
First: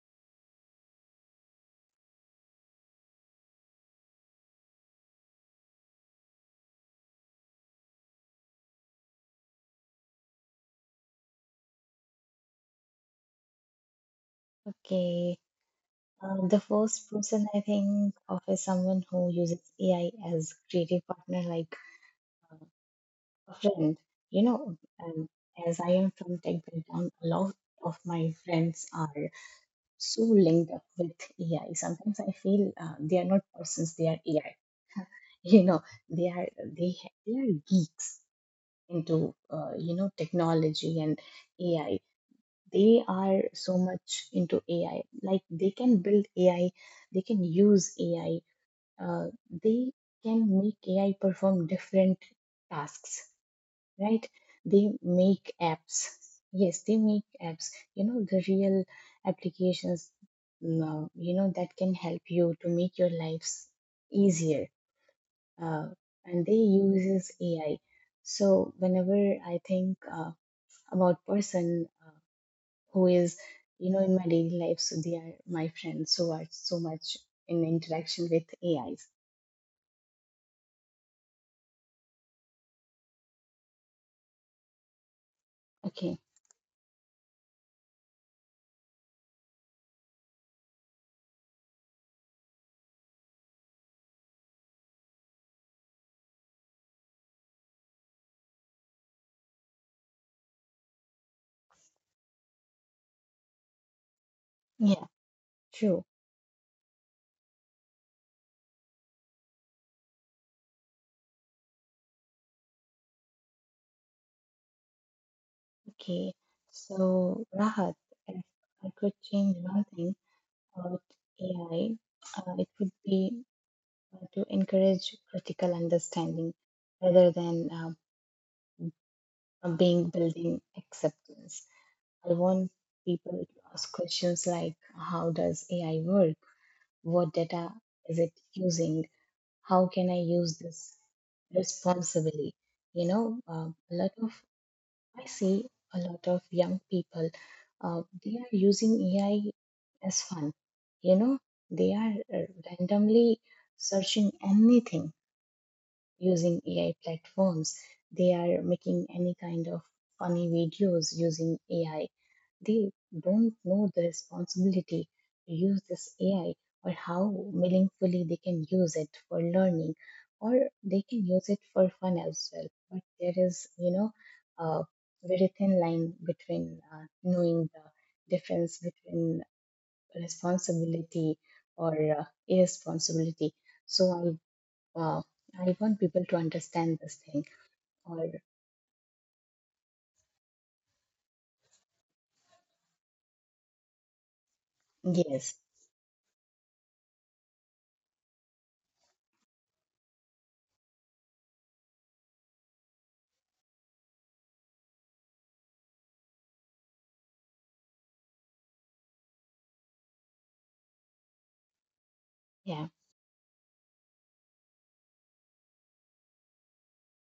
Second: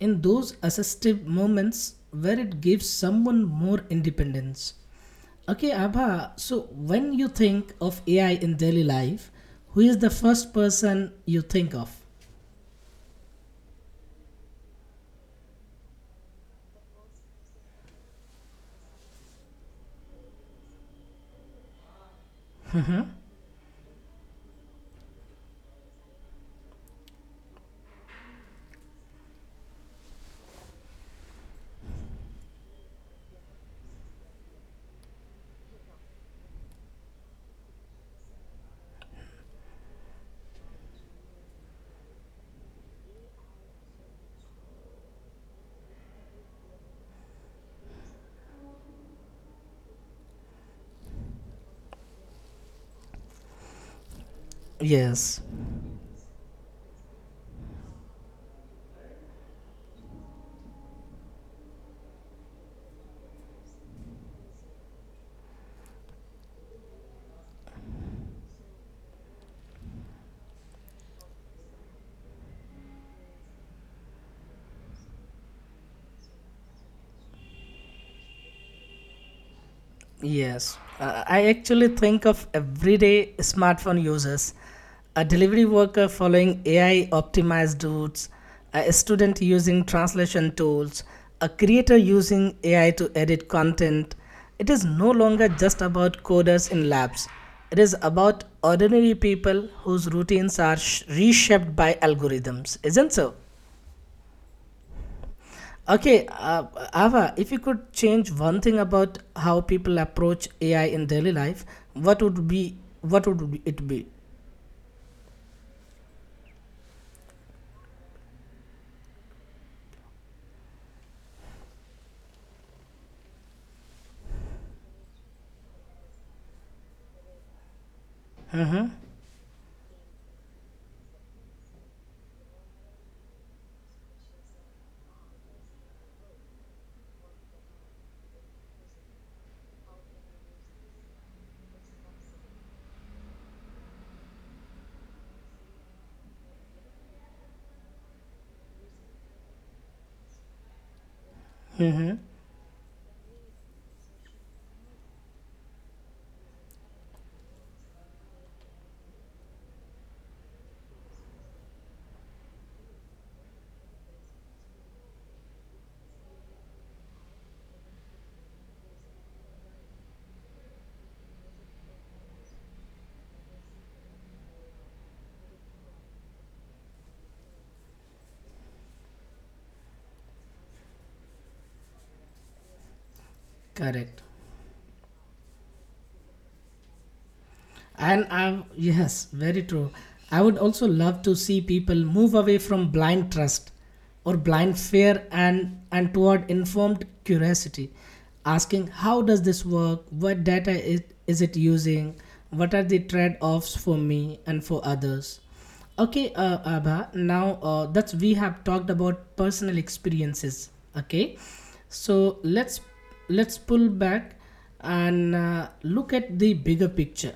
Speaker 1: In those assistive moments where it gives someone more independence. Okay, Abha, so when you think of AI in daily life, who is the first person you think of?
Speaker 2: Okay. The first person I think of is someone who uses AI as creative partner, like um, a friend. You know, um, as I am from tech background, a lot of my friends are. So linked up with AI. Sometimes I feel they are not persons; they are AI. <laughs> You know, they are they are geeks into, you know, technology and AI. They are so much into AI. Like they can build AI, they can use AI. Uh, they can make AI perform different tasks, right? They
Speaker 1: Yes,
Speaker 2: make apps. Yes, they make apps, you know, the real applications. No, you know, that can help you to make your lives easier. uh, and they uses ai so whenever I think about person, who is, you know, in my daily life, so they are my friends, so are so much in interaction with ais.
Speaker 1: yes. I actually think of everyday smartphone users, a delivery worker
Speaker 2: Okay.
Speaker 1: following AI optimized routes, a student using translation tools, a creator using AI to edit content. It is no longer just about coders in labs. It is about ordinary people whose routines are reshaped by algorithms, isn't so?
Speaker 2: Yeah. True.
Speaker 1: Okay, Ava, if you could change one thing about how people approach AI in daily life, what would be what would it be?
Speaker 2: Okay, so Rahat, if I could change one thing, uh, AI, it would be to encourage critical understanding rather than being building acceptance. I want people to ask questions like how does AI work? What data is it using? How can I use this responsibly? You know, a lot of I see a lot of young people, they are using AI as fun. You know, they are randomly searching anything using AI platforms. They are making any kind of funny videos using AI. They don't know the responsibility to use this AI, or how meaningfully they can use it for learning, or they can use it for fun as well. But there is, you know, a very thin line between knowing the difference between responsibility or irresponsibility.
Speaker 1: Correct.
Speaker 2: So I, uh, I want people to understand this thing. Or,
Speaker 1: And I yes, very true. I would also love to see people move away from blind trust or blind fear
Speaker 2: yes,
Speaker 1: and toward informed curiosity, asking how does this work? What data is it using? What are the trade-offs for me and for others? Okay, Abha. Now that's we have talked about personal experiences. Okay, so
Speaker 2: yeah,
Speaker 1: let's pull back and look at the bigger picture.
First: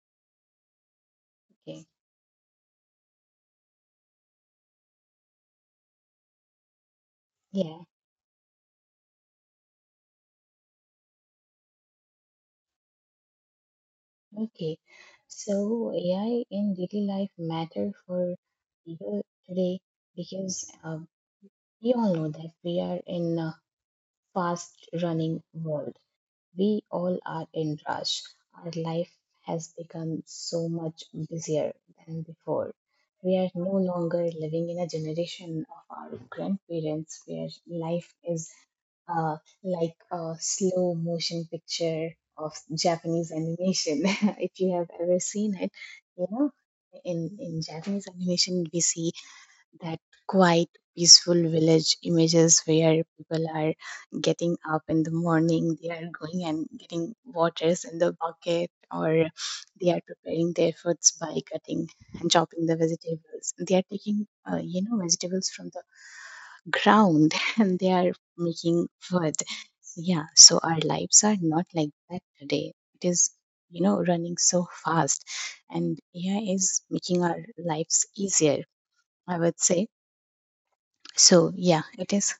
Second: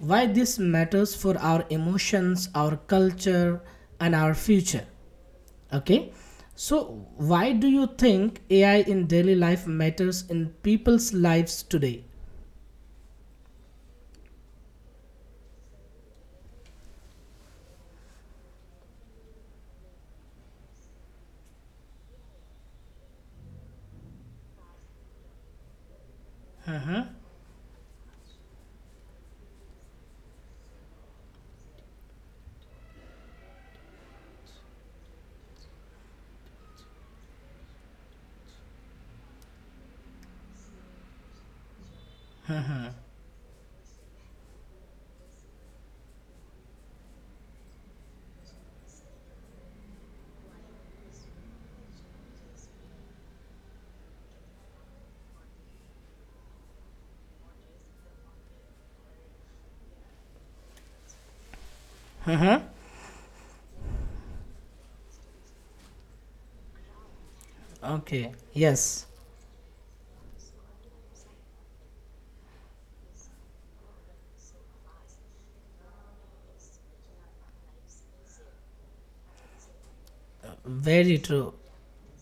Speaker 1: Why this matters for our
Speaker 2: okay,
Speaker 1: emotions, our culture, and our future. Okay, so why do
Speaker 2: yeah.
Speaker 1: you think AI in daily life matters in people's lives today?
Speaker 2: Okay, so AI in daily life matter for people today, because we all know that we are in a fast running world. We
Speaker 1: Uh-huh.
Speaker 2: all are in rush. Our life has become so much busier than before. We are no longer living in a generation of our grandparents where life is uh, like a slow motion picture of Japanese animation. <laughs> If you have ever seen it, you know, in Japanese animation, we see that quiet, peaceful village images where people are getting up in the morning, they are going and getting waters in the bucket, or they are preparing their foods by cutting and chopping
Speaker 1: Uh-huh.
Speaker 2: the vegetables. They are taking, you know, vegetables from the ground <laughs> and they are
Speaker 1: Okay.
Speaker 2: making
Speaker 1: Yes.
Speaker 2: wood. Yeah, so our lives are not like that today. It is, you know, running so fast, and AI is making our lives easier, I would say.
Speaker 1: Very
Speaker 2: So,
Speaker 1: true.
Speaker 2: yeah,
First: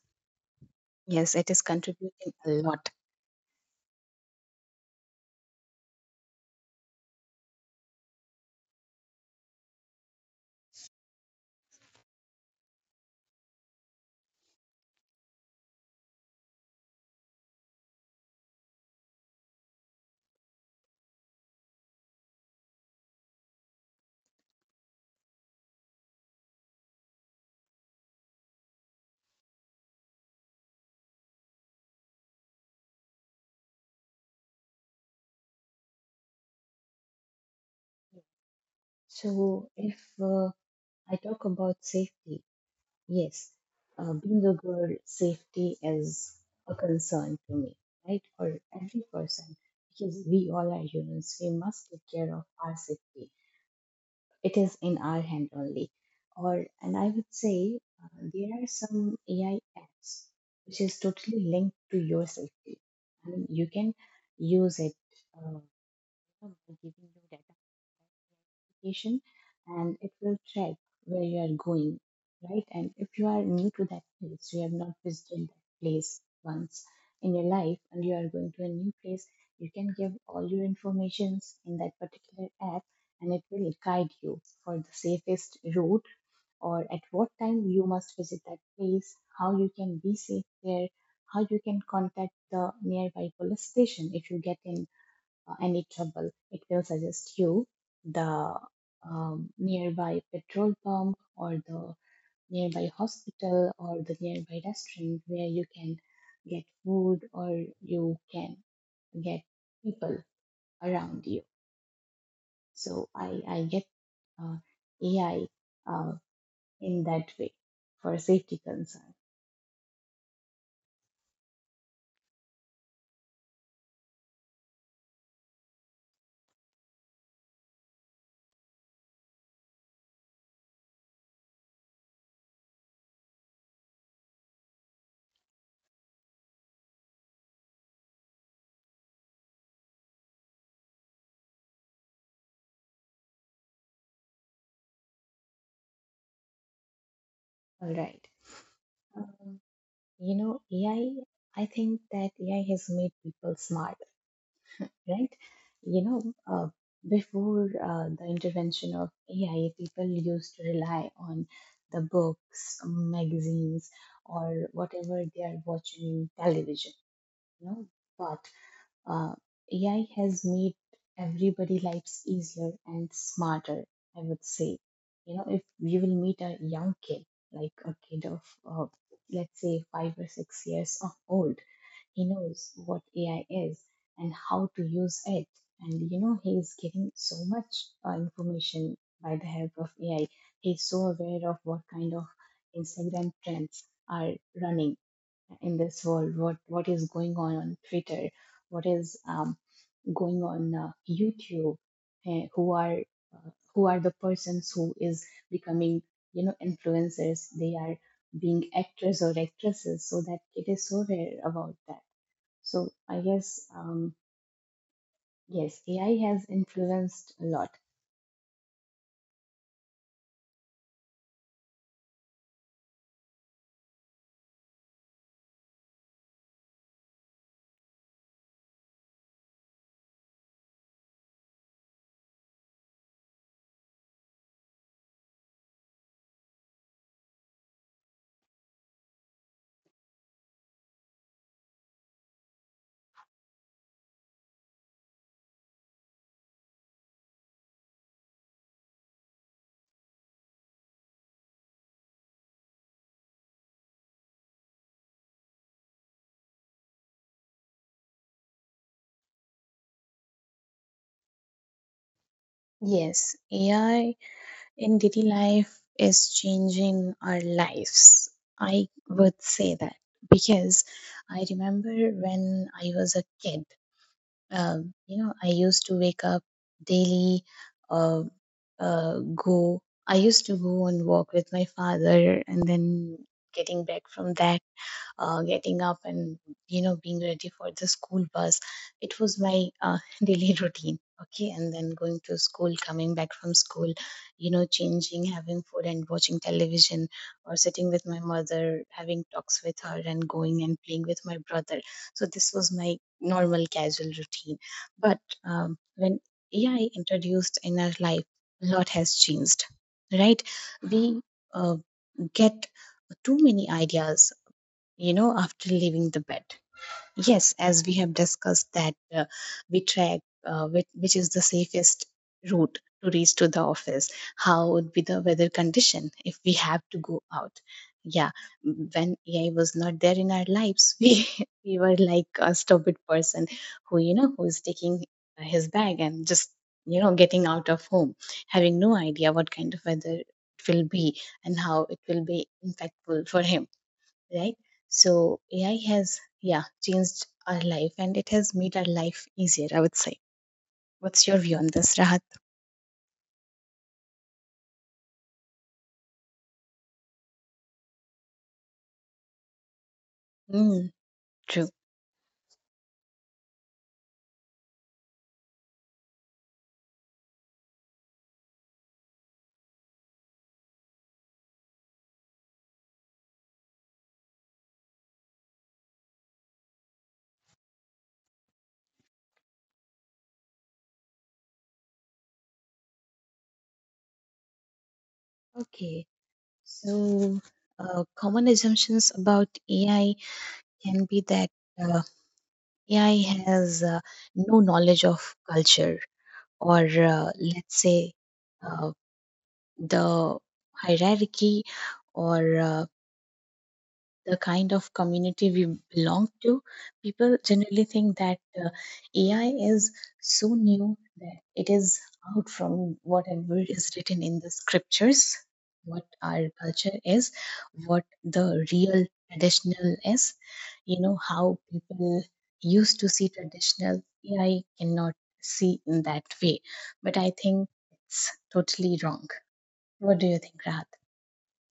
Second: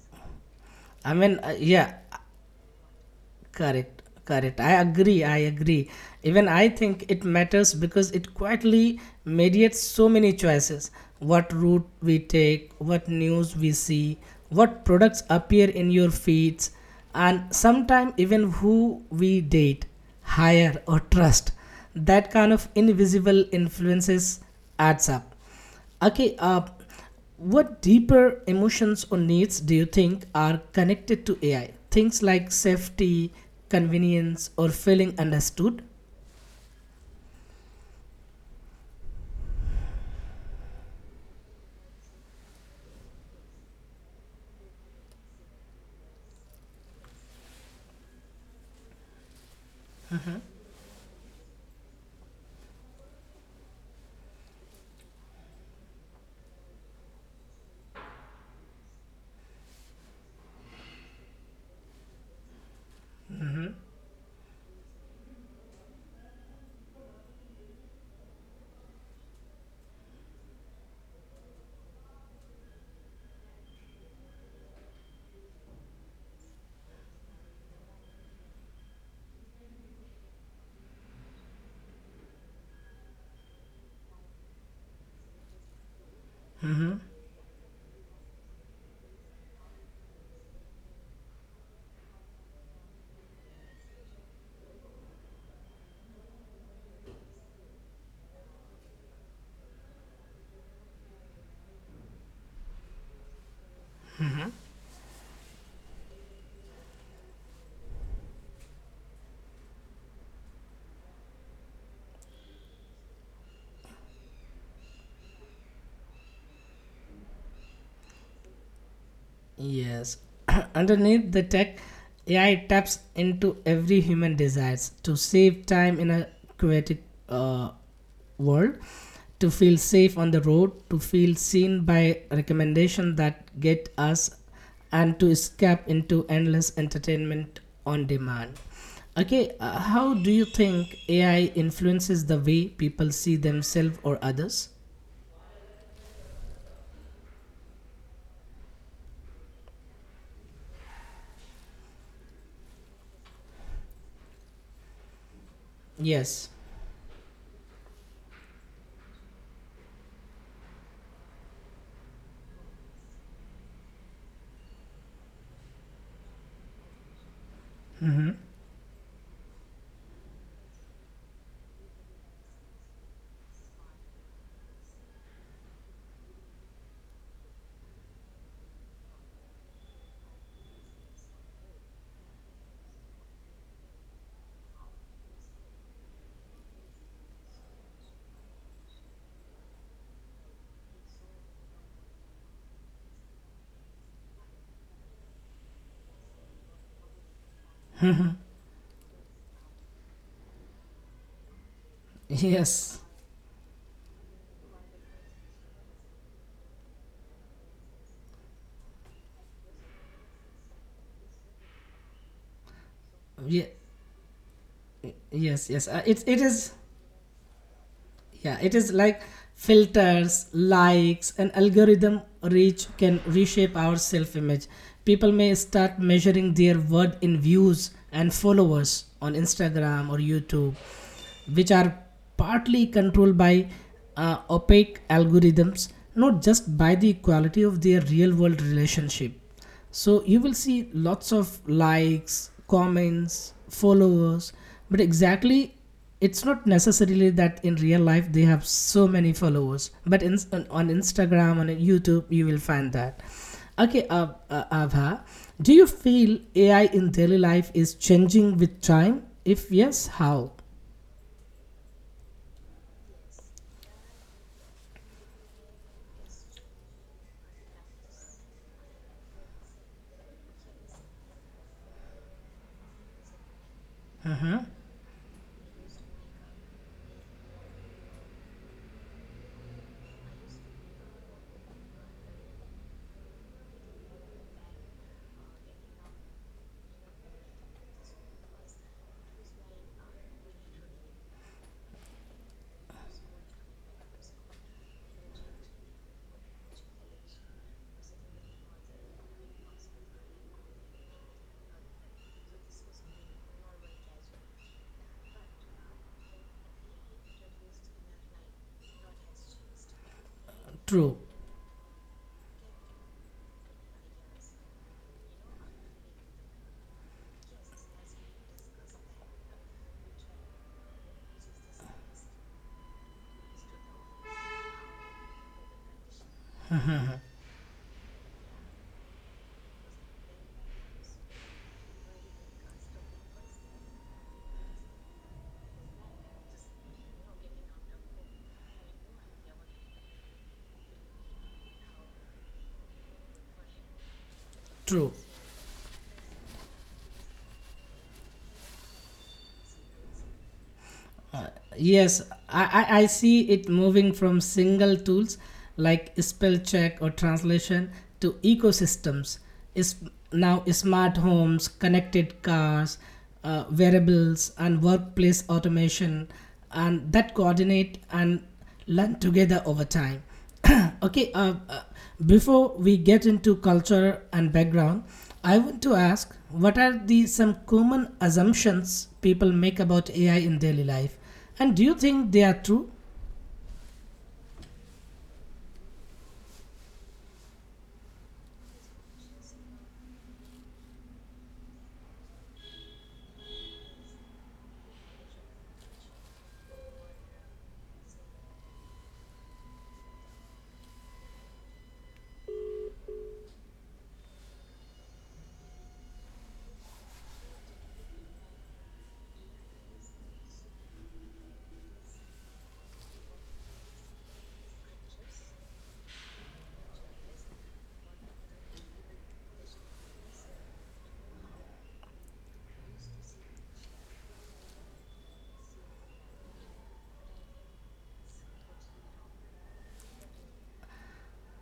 Speaker 1: I
Speaker 2: yes,
Speaker 1: mean,
Speaker 2: it is
Speaker 1: yeah.
Speaker 2: contributing a lot.
Speaker 1: Correct, correct. I agree, I agree. Even I think it matters because it quietly mediates so many choices. What route we take, what news we see, what products appear in your feeds, and sometimes even who we date, hire, or trust. That kind of invisible influences adds up. Okay, what deeper emotions or needs do you think are connected to AI? Things like safety, convenience, or feeling understood?
Speaker 2: So, if I talk about safety, yes, being a girl, safety is a concern to me, right? For every person, because we all are humans, we must take care of our safety. It is in our hand only. Or, and I would say there are some AI apps which is totally linked to your safety. I mean, you can use it. uh, System by giving you data notification, and it will track where you are going, right? And if you are new to that place, you have not visited that place once in your life, and you are going to a new place, you can give all your informations in that particular app, and it will guide you for the safest route, or at what time you must visit that place, how you can be safe there, how you can contact the nearby police station if you get in any trouble. It will suggest you the nearby petrol pump, or the nearby hospital, or the nearby restaurant where you can get food, or you can get people around you. So I get uh, AI uh, in that way for safety concern.
Speaker 1: Yes. <clears throat> Underneath the tech, AI taps into every human desires to save time in a chaotic uh, world, to feel safe on the road, to feel seen by recommendation that get us, and to escape into endless entertainment on demand. Okay, how do you think AI influences the way people see themselves or others?
Speaker 2: All right. Um, you know, AI, I think that AI has made people smart, right? You know,
Speaker 1: Yes. <laughs>
Speaker 2: uh, before the intervention of AI, people used to rely on the books, magazines, or whatever they are watching in television, you know. But uh, AI has made everybody lives easier and smarter, I would say. You know, if you will meet a young kid, like a kid of, uh, let's say, 5 or 6 years of old, he knows what AI is and how to use it. And you know, he is getting so much information by the help of AI. He's so aware of what kind of Instagram trends are running in this world, what is going on Twitter, what is going on YouTube, eh, who
Speaker 1: Yes.
Speaker 2: are who are the persons who is becoming, you know, influencers, they are being actors or actresses, so that it is so rare about that, so I
Speaker 1: Ye-
Speaker 2: guess
Speaker 1: yes.
Speaker 2: yes,
Speaker 1: Yes.
Speaker 2: AI
Speaker 1: It
Speaker 2: has
Speaker 1: is.
Speaker 2: influenced a lot.
Speaker 1: Yeah, it is like filters, likes, and algorithm reach can reshape our self image. People may start measuring their worth in views and followers on Instagram or YouTube, which are partly controlled by opaque algorithms, not just by the quality of their real world relationship. So you will see lots of likes, comments, followers, but exactly it's not necessarily that in real life they have so many followers. But on Instagram, on YouTube, you will find that. Okay, Abha, do you feel AI in daily life is changing with time? If yes, how?
Speaker 2: Yes, AI in daily life is changing our lives. I would say that, because I remember when I was a kid,
Speaker 1: Mhm.
Speaker 2: you know, I used to wake up daily, uh, uh, go, I used to go and walk with my father and then getting back from that, getting up and, you know, being ready for the school bus. It was my <laughs> daily routine. Okay, and then going to school, coming back from school, you know, changing, having food, and watching television, or sitting with my mother, having talks with her, and going and playing with my brother. So this was my normal casual routine. But when ai introduced in our life, a lot has changed, right?
Speaker 1: True,
Speaker 2: We uh, get too many ideas, you know, after leaving the bed. Yes, as we have discussed that, we track which is the safest route to reach to the office. How would be the weather condition if we have to go out? Yeah, when AI was not there in our lives, <laughs> we were like a stupid person, who, you know, who is taking his bag and just, you know, getting out of home, having no idea what kind of weather it will be and how it will be impactful for him, right?
Speaker 1: true.
Speaker 2: So AI has, yeah, changed our life, and it has made our life easier, I would say. What's your view on this,
Speaker 1: Yes,
Speaker 2: Rahat?
Speaker 1: I, I see it moving from single tools like spell check or translation to ecosystems. Is now
Speaker 2: Mm,
Speaker 1: smart homes,
Speaker 2: true.
Speaker 1: connected cars, wearables, and workplace automation, and that coordinate and learn together over time. <coughs> <clears throat> Okay, before we get into culture and background, I want to ask what are the some common assumptions people make about AI in daily life? And do you think they are true?
Speaker 2: Okay. So, common assumptions about AI can be that uh, AI has no knowledge of culture, or let's say uh, the hierarchy, or the kind of community we belong to, people generally think that AI is so new that it is out from whatever is written in the scriptures, what our culture is, what the real traditional is, you know, how people used to see traditional. AI cannot see in that way. But I think it's totally wrong. What do you think, Rahat?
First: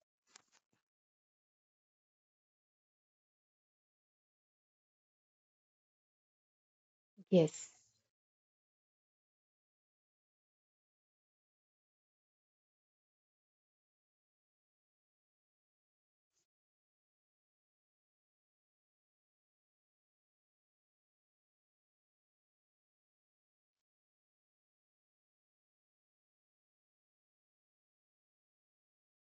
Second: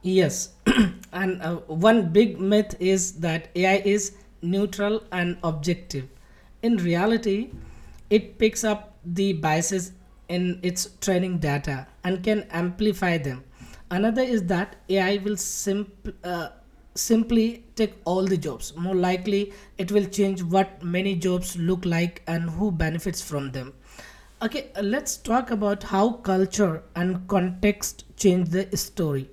Speaker 1: Yes, <clears throat> and one big myth is that AI is neutral and objective. In reality,
Speaker 2: Yes.
Speaker 1: it picks up the biases in its training data and can amplify them. Another is that AI will simply take all the jobs. More likely, it will change what many jobs look like and who benefits from them. Okay, let's talk about how culture and context change the story.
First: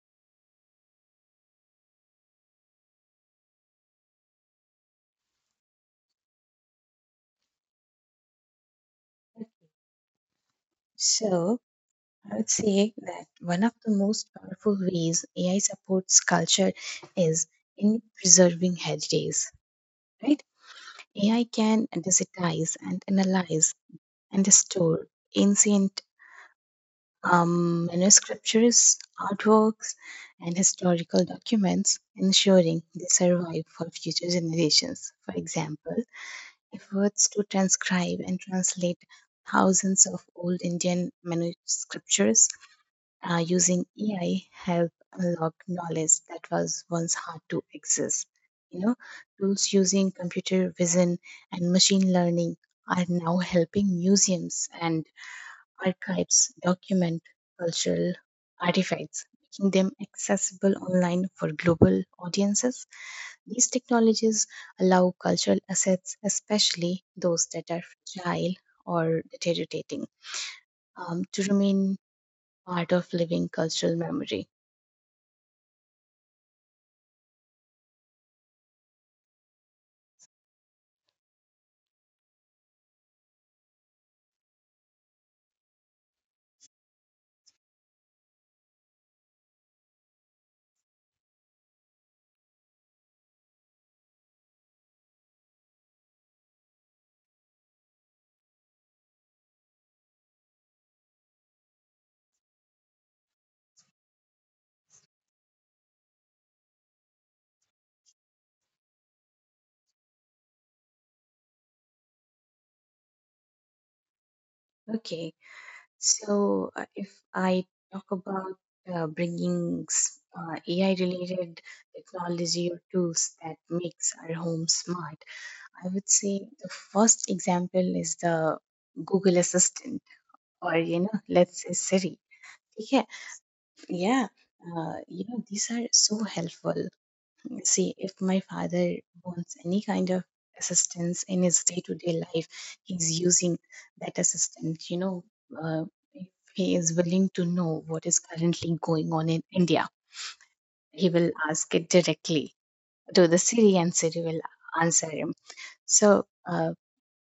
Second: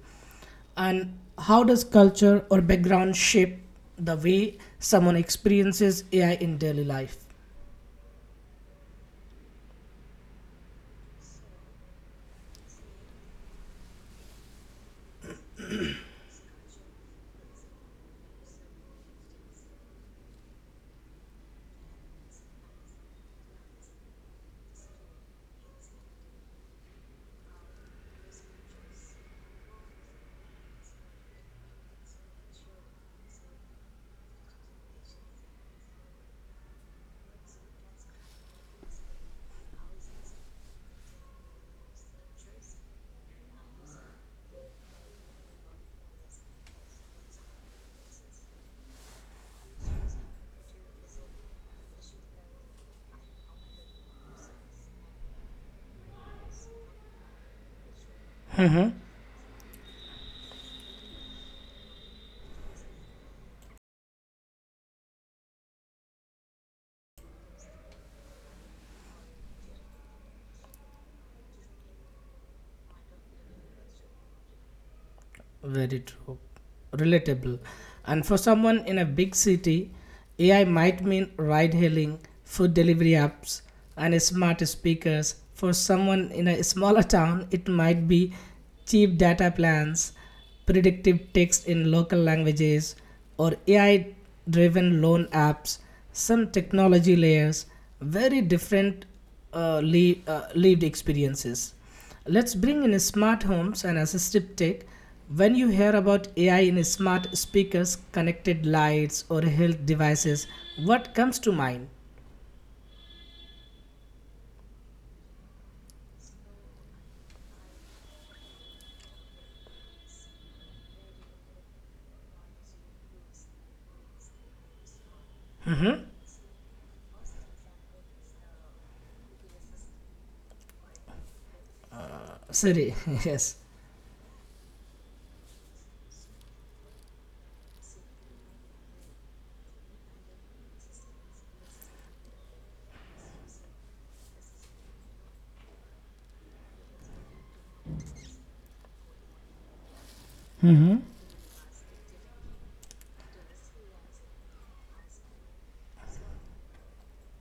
Speaker 1: And how does culture or background shape the way someone experiences AI in daily life?
Speaker 2: So, I would say that one of the most powerful ways AI supports culture is in preserving heritage, right? AI can digitize and analyze and store ancient manuscriptures, artworks, and historical documents, ensuring they survive for future generations. For example, efforts to transcribe and translate thousands of old Indian manuscriptures using AI help unlock knowledge that was once hard to access. You know, tools using computer vision and machine learning are now helping museums and archives document cultural artifacts, making them accessible online for global audiences. These technologies allow cultural assets, especially those that are fragile or deteriorating, to remain part of living cultural memory.
Speaker 1: Very true. Relatable. And for someone in a big city, AI might mean ride hailing, food delivery apps, and smart speakers. For someone in a smaller town, it might be cheap data plans, predictive text in local languages, or AI driven loan apps, some technology layers, very different lived experiences. Let's bring in smart homes and assistive tech. When you hear about AI in smart speakers, connected lights, or health devices, what comes to mind?
Speaker 2: Okay, so if I talk about bringing AI-related technology or tools that makes our home smart, I
Speaker 1: Mm-hmm.
Speaker 2: would say the first example is the Google Assistant, or, you know, let's say Siri.
Speaker 1: Sorry.
Speaker 2: Okay,
Speaker 1: <laughs> Yes.
Speaker 2: yeah, you know, these are so helpful. See, if my father wants any kind of assistance in his day to day life, he's using that assistance. You know, uh, if he is willing to know what is currently going on in India, he will ask it directly to the Siri, and Siri will answer him. So, uh,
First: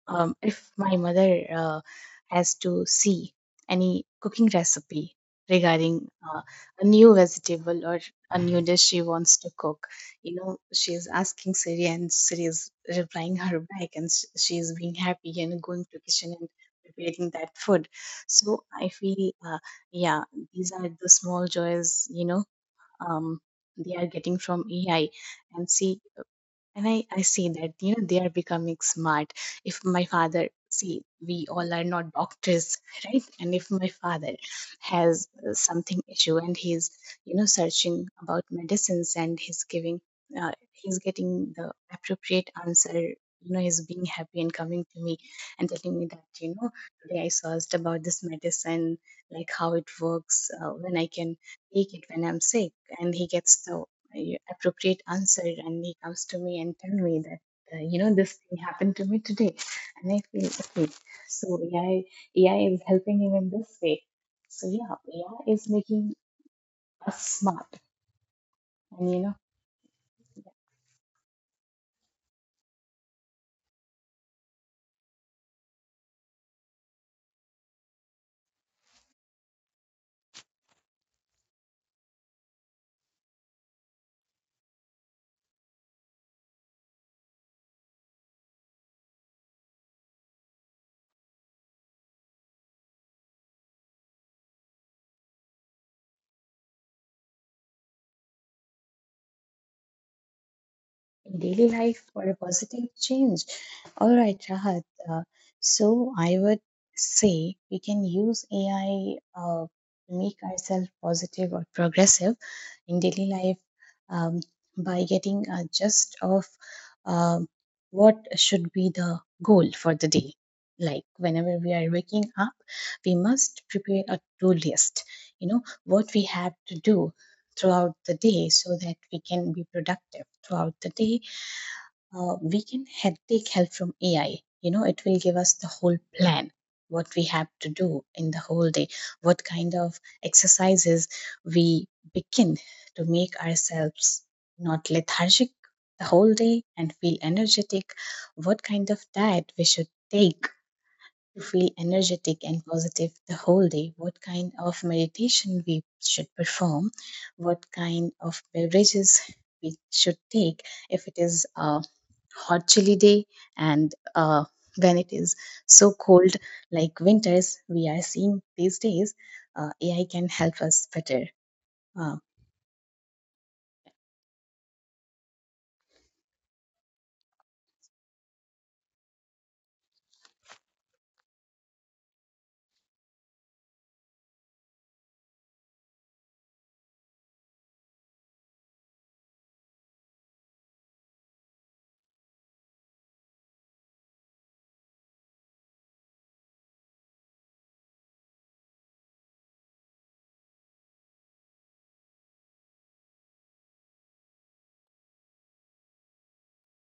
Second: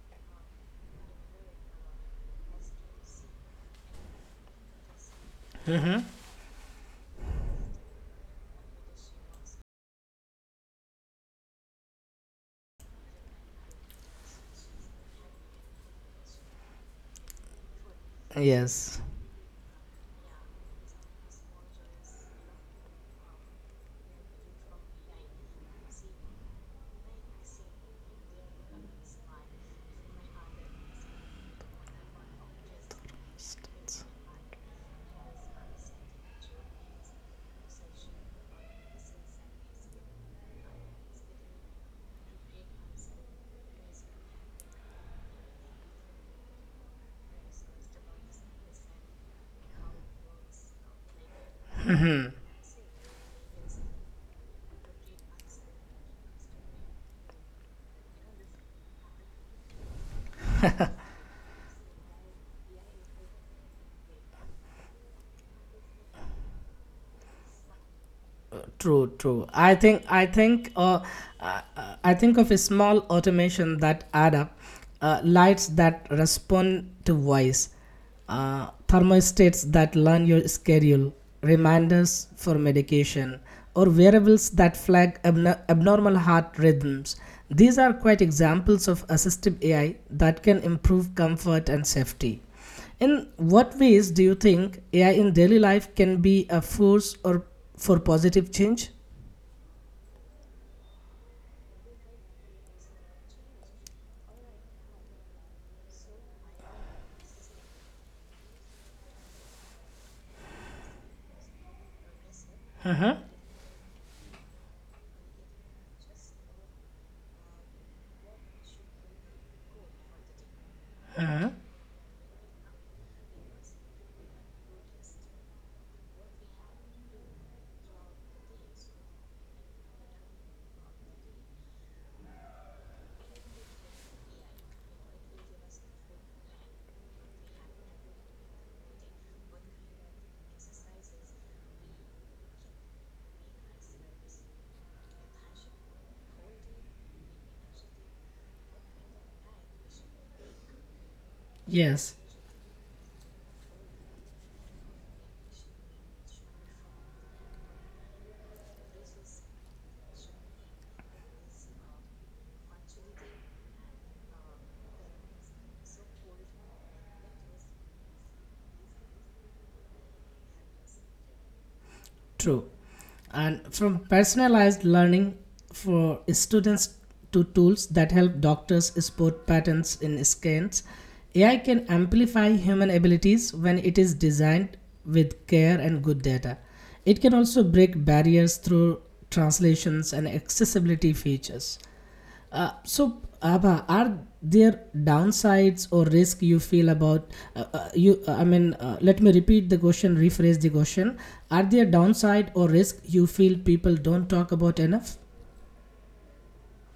Speaker 2: um, if my mother has to see any cooking recipe regarding a new vegetable or a new dish she wants to cook, you know, she is asking Siri, and Siri is replying her back, and she is being happy and going to kitchen and preparing that food. So I
Speaker 1: Yes.
Speaker 2: feel, yeah, these are the small joys, you know, um, they are getting from AI. And see, and I see that, you know, they are becoming smart. If my father see, we all are not doctors, <laughs> right? And if my father has something issue, and he's, you know, searching about medicines, and he's getting the appropriate answer, you know, he's being happy and coming to me and telling me that, you know, today I searched about this medicine, like how it works, when I can take it when I'm sick, and he gets the a appropriate answer, and he comes to me and tell me that, you know, this thing happened to me today, and I feel okay. So AI is helping him in this way, so yeah, ai is making us smart.
Speaker 1: True,
Speaker 2: And, you know,
Speaker 1: true. I think I I think of a small automation that add up, lights that respond to voice, thermostats that learn your schedule, reminders for medication, or wearables that flag abnormal heart rhythms. These are quite examples of assistive AI that can improve comfort and safety. In what ways do you think AI in daily life can be a force or for positive change?
Speaker 2: in daily life for a positive change. All right, Rahat. Uh, so I would say we can use AI to make ourselves positive or progressive in
Speaker 1: Uh-huh,
Speaker 2: daily life, um, by getting a gist of um, what should be the goal for the day. Like
Speaker 1: uh-huh.
Speaker 2: whenever we are waking up, we must prepare a to do list. You know what we have to do throughout the day so that we can be productive throughout the day, we can take help from AI. You know, it will give us the whole plan, what we have to do in the whole day, what kind of exercises we begin to make ourselves not lethargic the whole day and feel energetic, what kind of diet we should take to feel
Speaker 1: Yes,
Speaker 2: energetic and positive the whole day, what kind of meditation we should perform, what kind of beverages we should take if it is a hot chilly day, and when it is so cold like winters we are seeing these days, AI can help us better. Uh,
Speaker 1: true. And from personalized learning for students to tools that help doctors spot patterns in scans, AI can amplify human abilities when it is designed with care and good data. It can also break barriers through translations and accessibility features. So, Abha, are there downsides or risk you feel about you? I mean, let me repeat the question, rephrase the question. Are there downside or risk you feel people don't talk about enough?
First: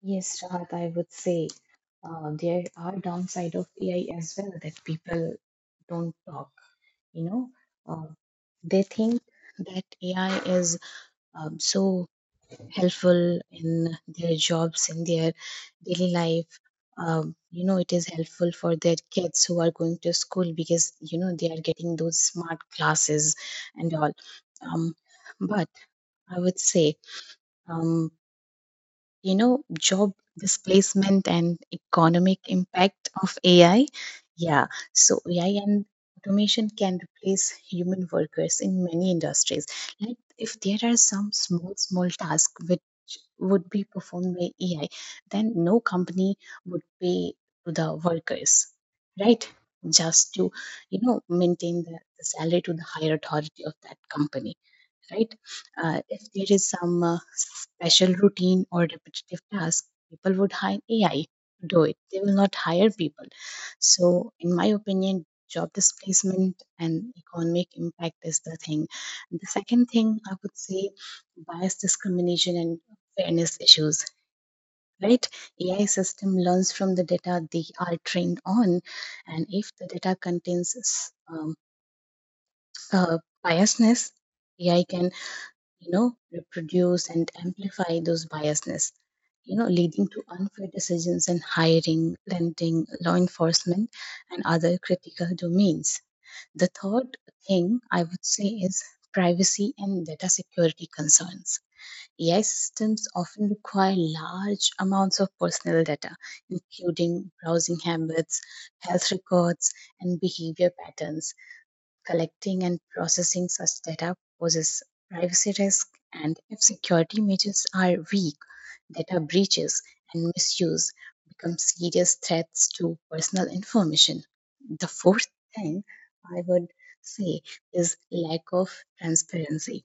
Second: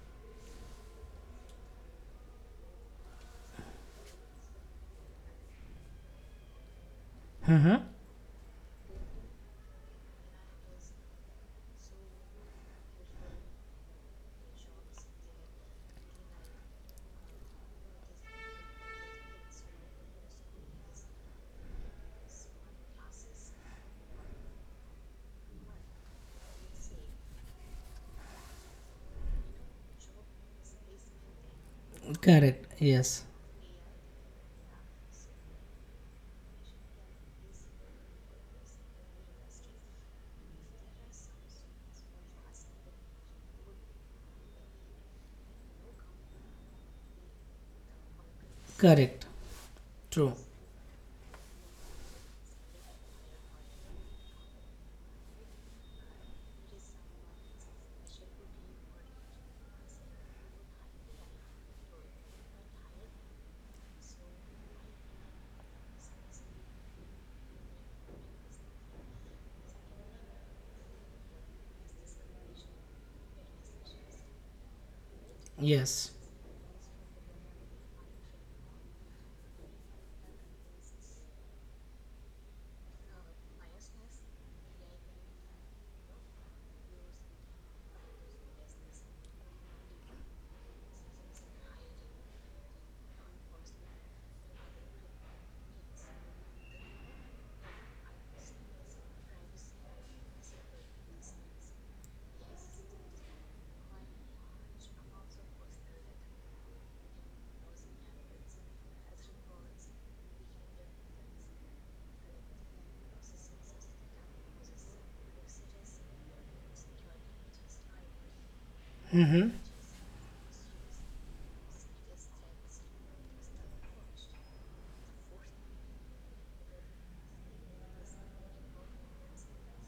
Speaker 2: yes, Rahat, I would say there are downside of AI as well that people don't talk, you know.
Speaker 1: Mm-hmm.
Speaker 2: uh, They think that AI is so helpful in their jobs, in their daily life. You know, it is helpful for their kids who are going to school because, you know, they are getting those smart classes and all. Um, but I would say, um, you know, job displacement and economic
Speaker 1: Correct.
Speaker 2: impact
Speaker 1: Yes.
Speaker 2: of AI. Yeah, so AI and automation can replace human workers in many industries. Like if there are some small, small tasks which would be performed by AI, then no company would pay to the workers,
Speaker 1: Correct.
Speaker 2: right?
Speaker 1: True.
Speaker 2: Just to, you know, maintain the salary to the higher authority of that company, right? If there is some special routine or repetitive task, people would hire AI to do it. They will not hire people. So, in my opinion, job displacement and economic impact is the thing. And the second thing I would say, bias discrimination and fairness issues. Right, AI
Speaker 1: Yes.
Speaker 2: system learns from the data they are trained on, and if the data contains uh, biasness, AI can, you know, reproduce and amplify those biasness, you know, leading to unfair decisions in hiring, renting, law enforcement, and other critical domains. The third thing I would say is privacy and data security concerns. AI systems often require large amounts of personal data, including browsing habits, health records, and behavior patterns. Collecting and processing such data poses privacy risk, and if security measures are weak, data
Speaker 1: Mm-hmm.
Speaker 2: breaches and misuse become serious threats to personal information. The fourth thing I would say is lack of transparency.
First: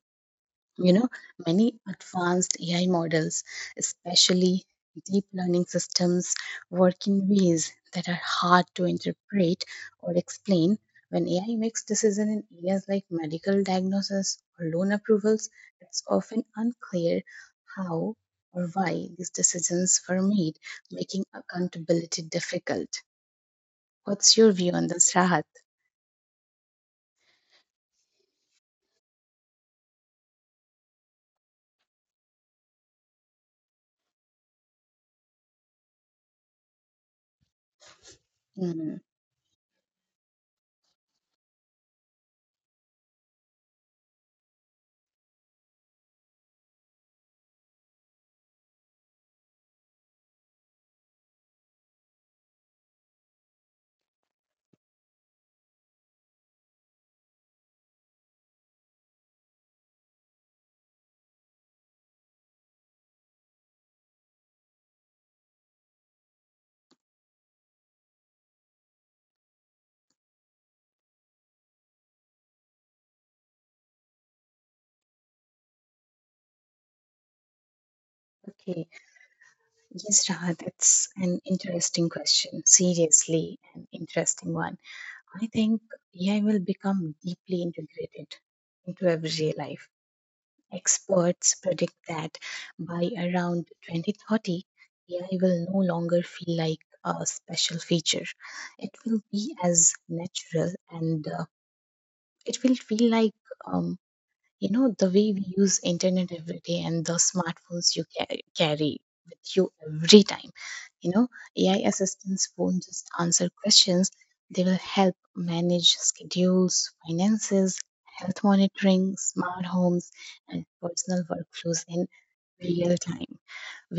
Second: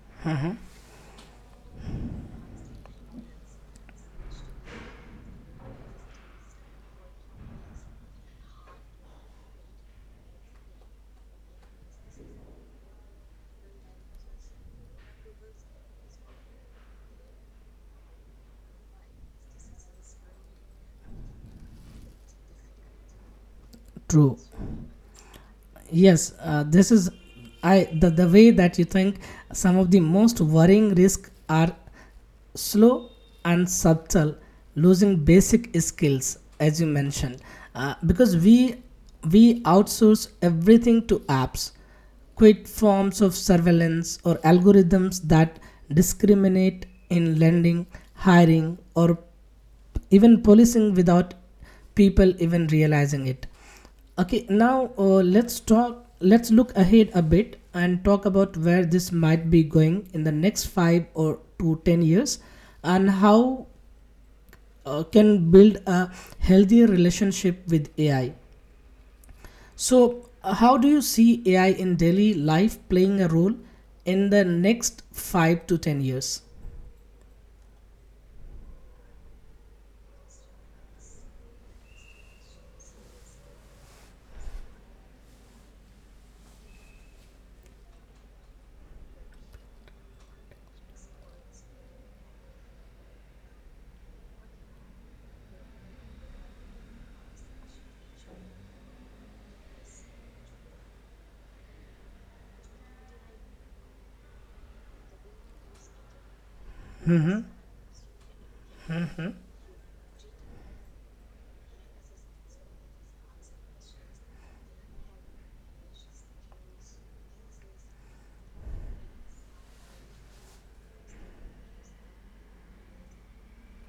Speaker 2: You know, many advanced AI models, especially deep learning systems, work in ways that are hard to interpret or explain. When AI makes decisions in areas like medical diagnosis or loan approvals, it's often unclear how or why these decisions were made, making accountability difficult. What's
Speaker 1: True.
Speaker 2: your view on this, Rahat?
Speaker 1: Yes, this is I the way that you think some of the most worrying risks are slow and subtle, losing basic skills, as you mentioned, because
Speaker 2: Mm,
Speaker 1: we outsource everything to apps, quit forms of surveillance, or algorithms that discriminate in lending, hiring, or even policing without people even realizing it. Okay, now, let's look ahead a bit and talk about where this might be going in the next 5 or to 10 years, and how can build a healthier relationship with AI. So how do you see AI in daily life playing a role in the next 5 to 10 years?
Speaker 2: okay. Yes, Rahat, that's an interesting question. Seriously, an interesting one. I think AI will become deeply integrated into everyday life. Experts predict that by around 2030, AI will no longer feel like a special feature. It will be as natural and, it will feel like, um, you know, the way we use internet every day and the smartphones you carry with you every time. You know, AI assistants won't just answer questions, they will help manage schedules, finances, health monitoring, smart homes, and personal workflows in real time.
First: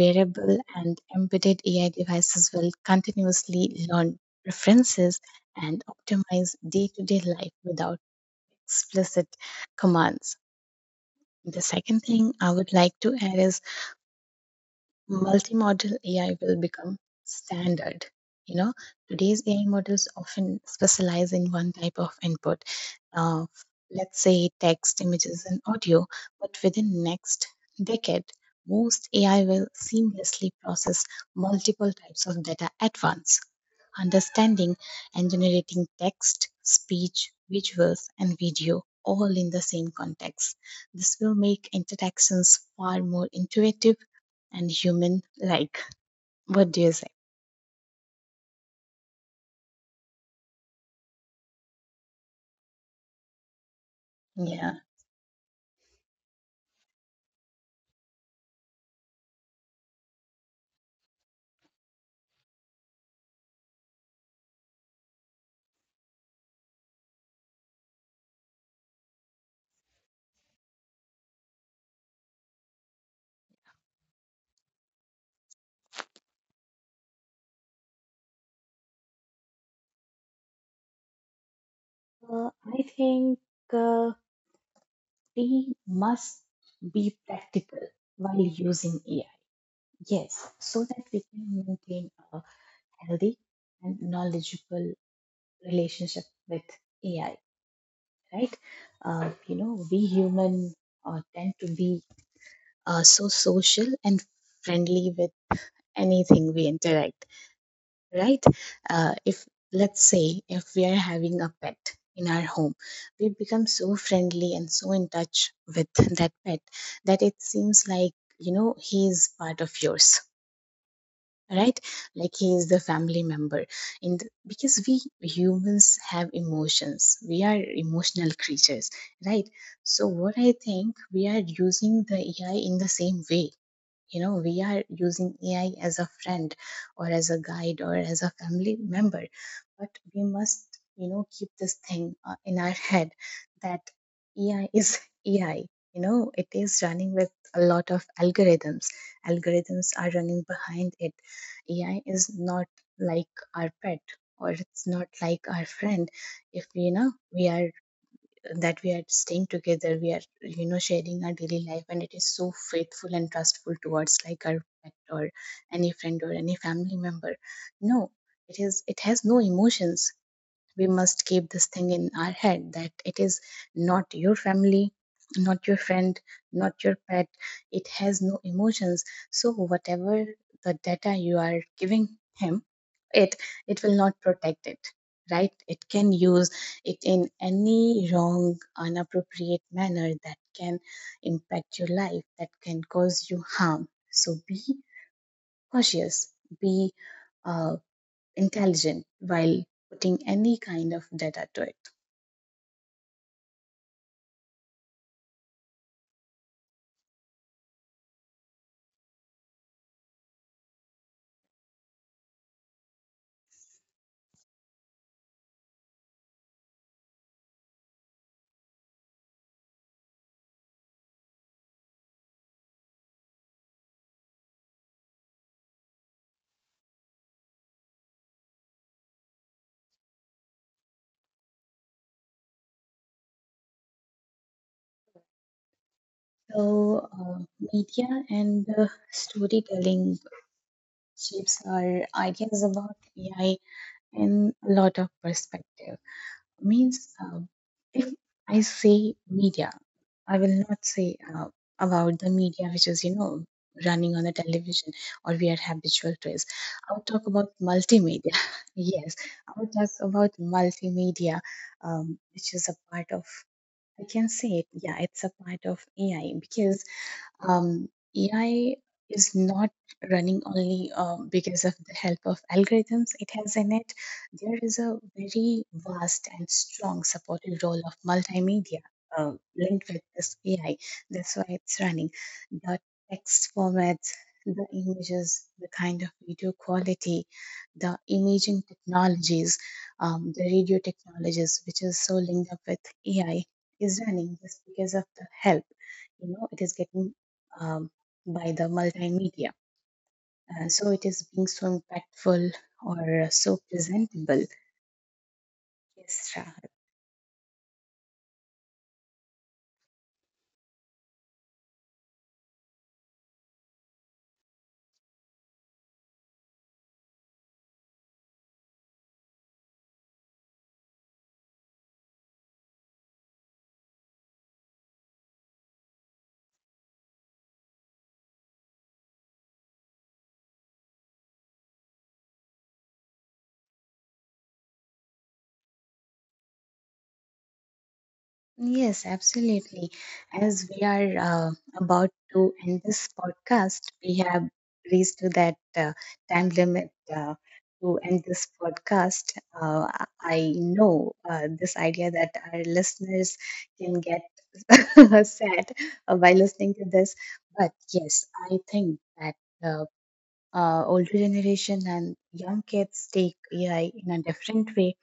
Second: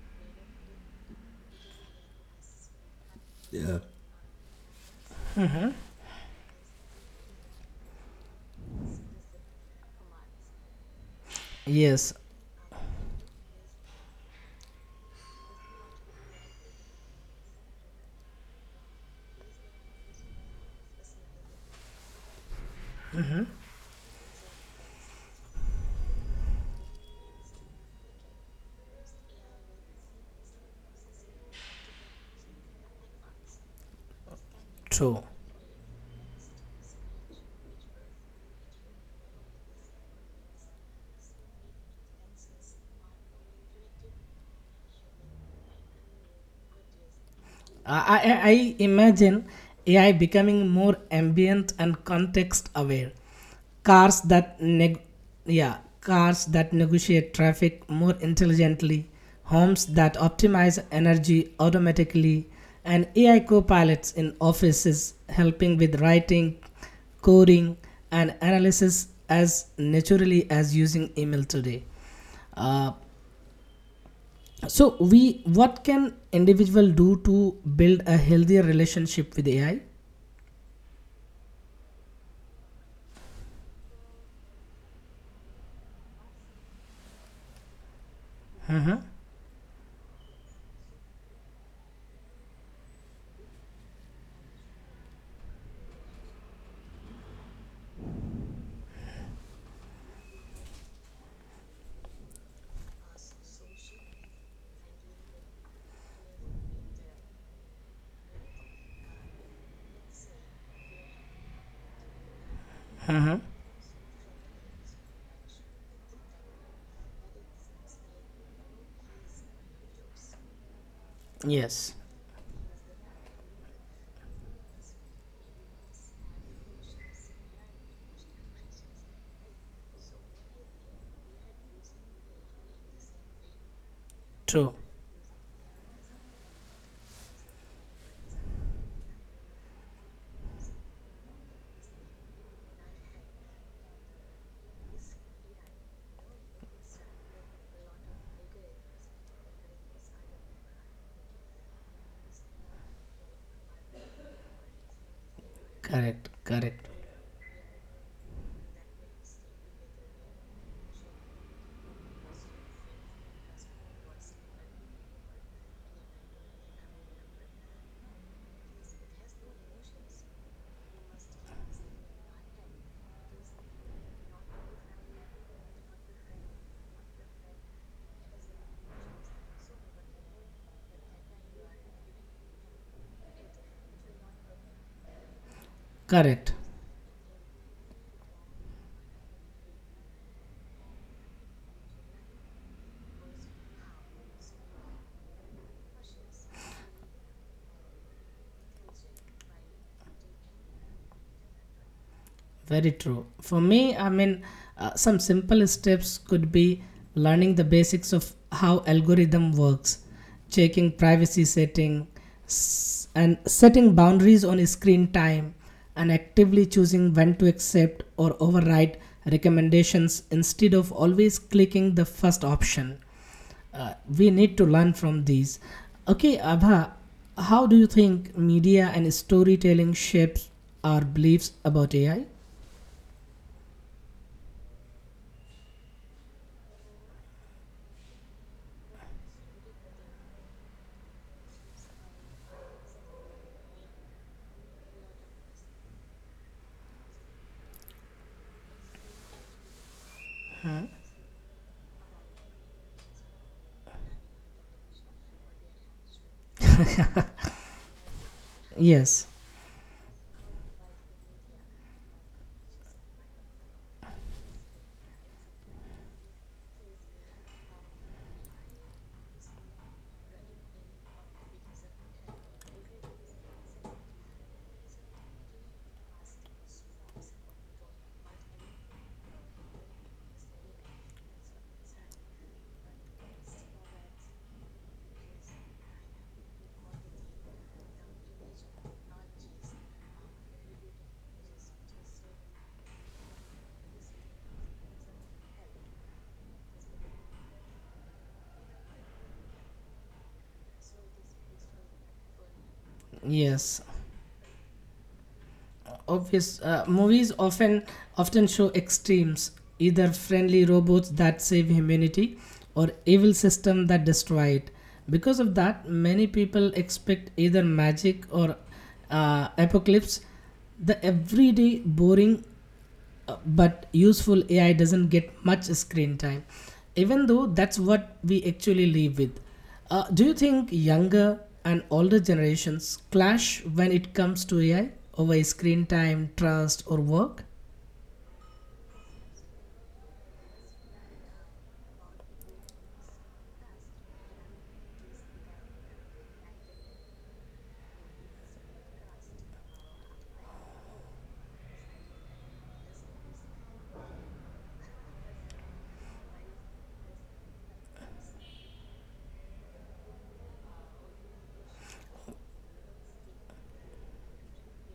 Speaker 2: Wearable and embedded AI devices will continuously
Speaker 1: Yeah.
Speaker 2: learn preferences and optimize day-to-day life without explicit commands. The second
Speaker 1: Yes,
Speaker 2: thing I would like to add is multimodal AI will become standard. You know, today's AI models often specialize in one type of input, uh, let's say text, images, and audio. But within next decade, most AI will seamlessly process multiple types of data at once, understanding
Speaker 1: true.
Speaker 2: and generating text, speech, visuals, and video all in the same context. This will make interactions far more intuitive and human like. What do you say?
Speaker 1: I imagine AI becoming more ambient and context aware. Cars that
Speaker 2: Yeah.
Speaker 1: yeah, cars that negotiate traffic more intelligently, homes that optimize energy automatically, and AI co-pilots in offices helping with writing, coding, and analysis as naturally as using email today. Uh, so, we what can individual do to build a healthier relationship with AI?
Speaker 2: I think uh, we must be practical while
Speaker 1: Uh
Speaker 2: using
Speaker 1: huh.
Speaker 2: AI. Yes, so that we can maintain a healthy and knowledgeable relationship with AI, right? You know, we human tend to be so social and friendly with anything we interact. Right? If, let's say, if we are having a pet in our home,
Speaker 1: Uh
Speaker 2: we
Speaker 1: huh.
Speaker 2: become so friendly and so in touch with <laughs> that pet that it seems like, you know, he is part of yours, right?
Speaker 1: Yes,
Speaker 2: Like he is the family member. And because we humans have emotions, we are emotional creatures, right? So what I think, we are using the AI in the same way. You know, we
Speaker 1: true.
Speaker 2: are using AI as a friend or as a guide or as a family member. But we must, you know, keep this thing in our head that AI is <laughs> AI. You know, it is running with a lot of algorithms. Algorithms are running behind it. AI is not like our pet, or it's not like our friend.
Speaker 1: Correct,
Speaker 2: If,
Speaker 1: correct,
Speaker 2: you know, we are, that we are staying together, we are, you know, sharing our daily life, and it is so faithful and trustful towards, like our pet or any friend or any family member. No, it is, it has no emotions. We must keep this thing in our head, that it is not your family, not your friend, not your pet. It has no emotions. So whatever the data you are giving him, it it will not protect it, right? It can use
Speaker 1: correct.
Speaker 2: it in any wrong, inappropriate manner that can impact your life, that can cause you harm. So be cautious, be uh, intelligent while putting any kind of data to it.
Speaker 1: Very true. For me, I mean, some simple steps could be learning the basics of how algorithm works, checking privacy setting, and setting boundaries on screen time, and actively choosing when to accept or override recommendations instead of always clicking the first option. We need to learn from these. Okay, Abha, how do you think media and storytelling shapes our beliefs about AI?
Speaker 2: So, media and storytelling shapes our ideas about AI in a lot of perspective. Means, if I say media, I will not say about the media which is, you know, running on the television or we are habitual to is. I will talk about multimedia. <laughs> Yes,
Speaker 1: Yes,
Speaker 2: I will talk about multimedia, which is a part of, I can say it. Yeah, it's a part of AI because, um, AI is not running only, because of the help of algorithms it has in it. There is a very vast and strong supported role of multimedia linked with this AI. That's why it's running. The text formats, the images, the kind of video quality, the imaging technologies, the radio technologies, which is so linked up with AI, is running just because of the help, you know, it is getting, um, by the multimedia. So it is being so impactful or so
Speaker 1: yes.
Speaker 2: presentable. Yes,
Speaker 1: Obvious
Speaker 2: Shahar.
Speaker 1: movies often show extremes, either friendly robots that save humanity or evil system that destroy it. Because of that, many people expect either magic or apocalypse. The everyday boring but useful AI doesn't get much screen time, even though that's what we actually live with. Do you think younger and older generations clash when it comes to AI over screen time, trust, or work?
Speaker 2: Yes, absolutely. As we are about to end this podcast, we have reached to that time limit to end this podcast. I know this idea that our listeners can get <laughs> sad by listening to this, but yes, I think that. Uh, Older generation and young kids take AI in a different way.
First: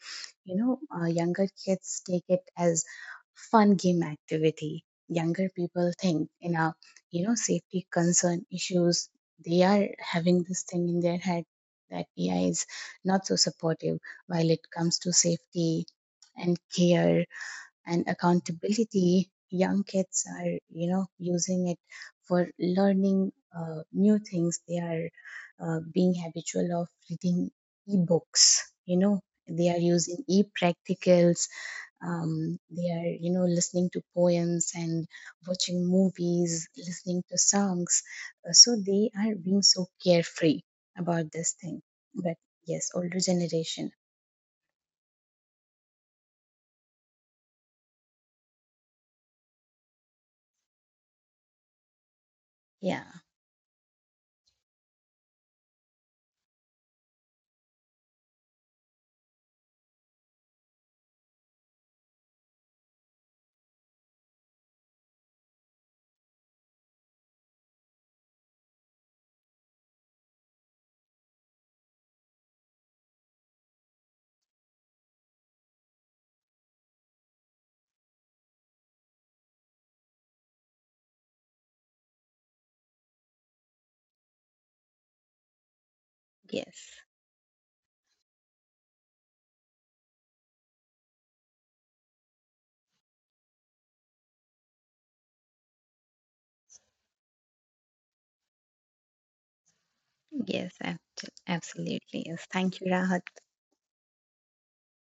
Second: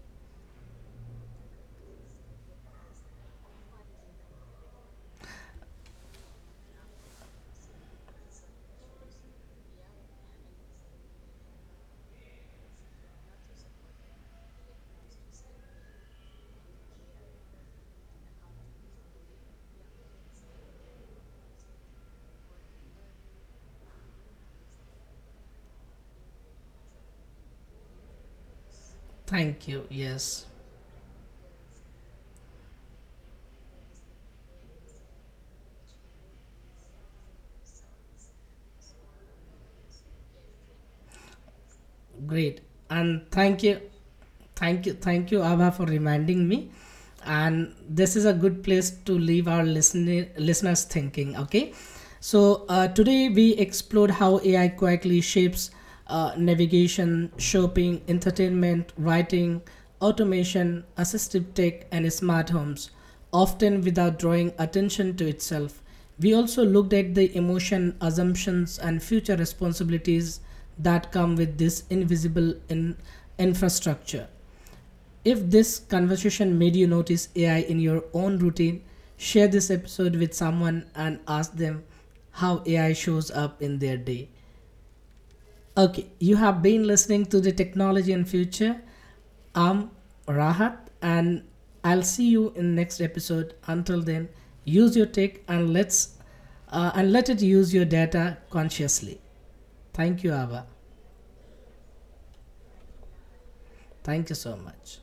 Speaker 2: You know, younger kids take it as fun game activity. Younger people think in a, you know, safety concern issues. They are having this thing in their head that AI is not so supportive while it comes to safety and care and accountability. Young kids are, you know, using it for learning new things. They are being habitual of reading e-books. You know,
Speaker 1: Thank
Speaker 2: they are
Speaker 1: you.
Speaker 2: using
Speaker 1: Yes.
Speaker 2: e-practicals. They are, you know, listening to poems and watching movies, listening to songs. So they are being so carefree about this thing. But
Speaker 1: Great.
Speaker 2: yes, older
Speaker 1: And thank you.
Speaker 2: generation.
Speaker 1: Thank you. Thank you, Abha, for reminding me. And this is a good place to leave our listeners thinking. Okay. So
Speaker 2: Yeah.
Speaker 1: today we explored how AI quietly shapes navigation, shopping, entertainment, writing, automation, assistive tech, and smart homes, often without drawing attention to itself. We also looked at the emotion, assumptions, and future responsibilities that come with this invisible in infrastructure. If this conversation made you notice AI in your own routine, share this episode with someone and ask them how AI shows up in their day. Okay, you have been
Speaker 2: Yes.
Speaker 1: listening to the Technology and Future. I'm Rahat, and I'll see you in next episode. Until then, use your tech and let it use your data consciously. Thank you, Ava.
Speaker 2: Yes, absolutely. Yes. Thank you, Rahat.
Speaker 1: Thank you so much.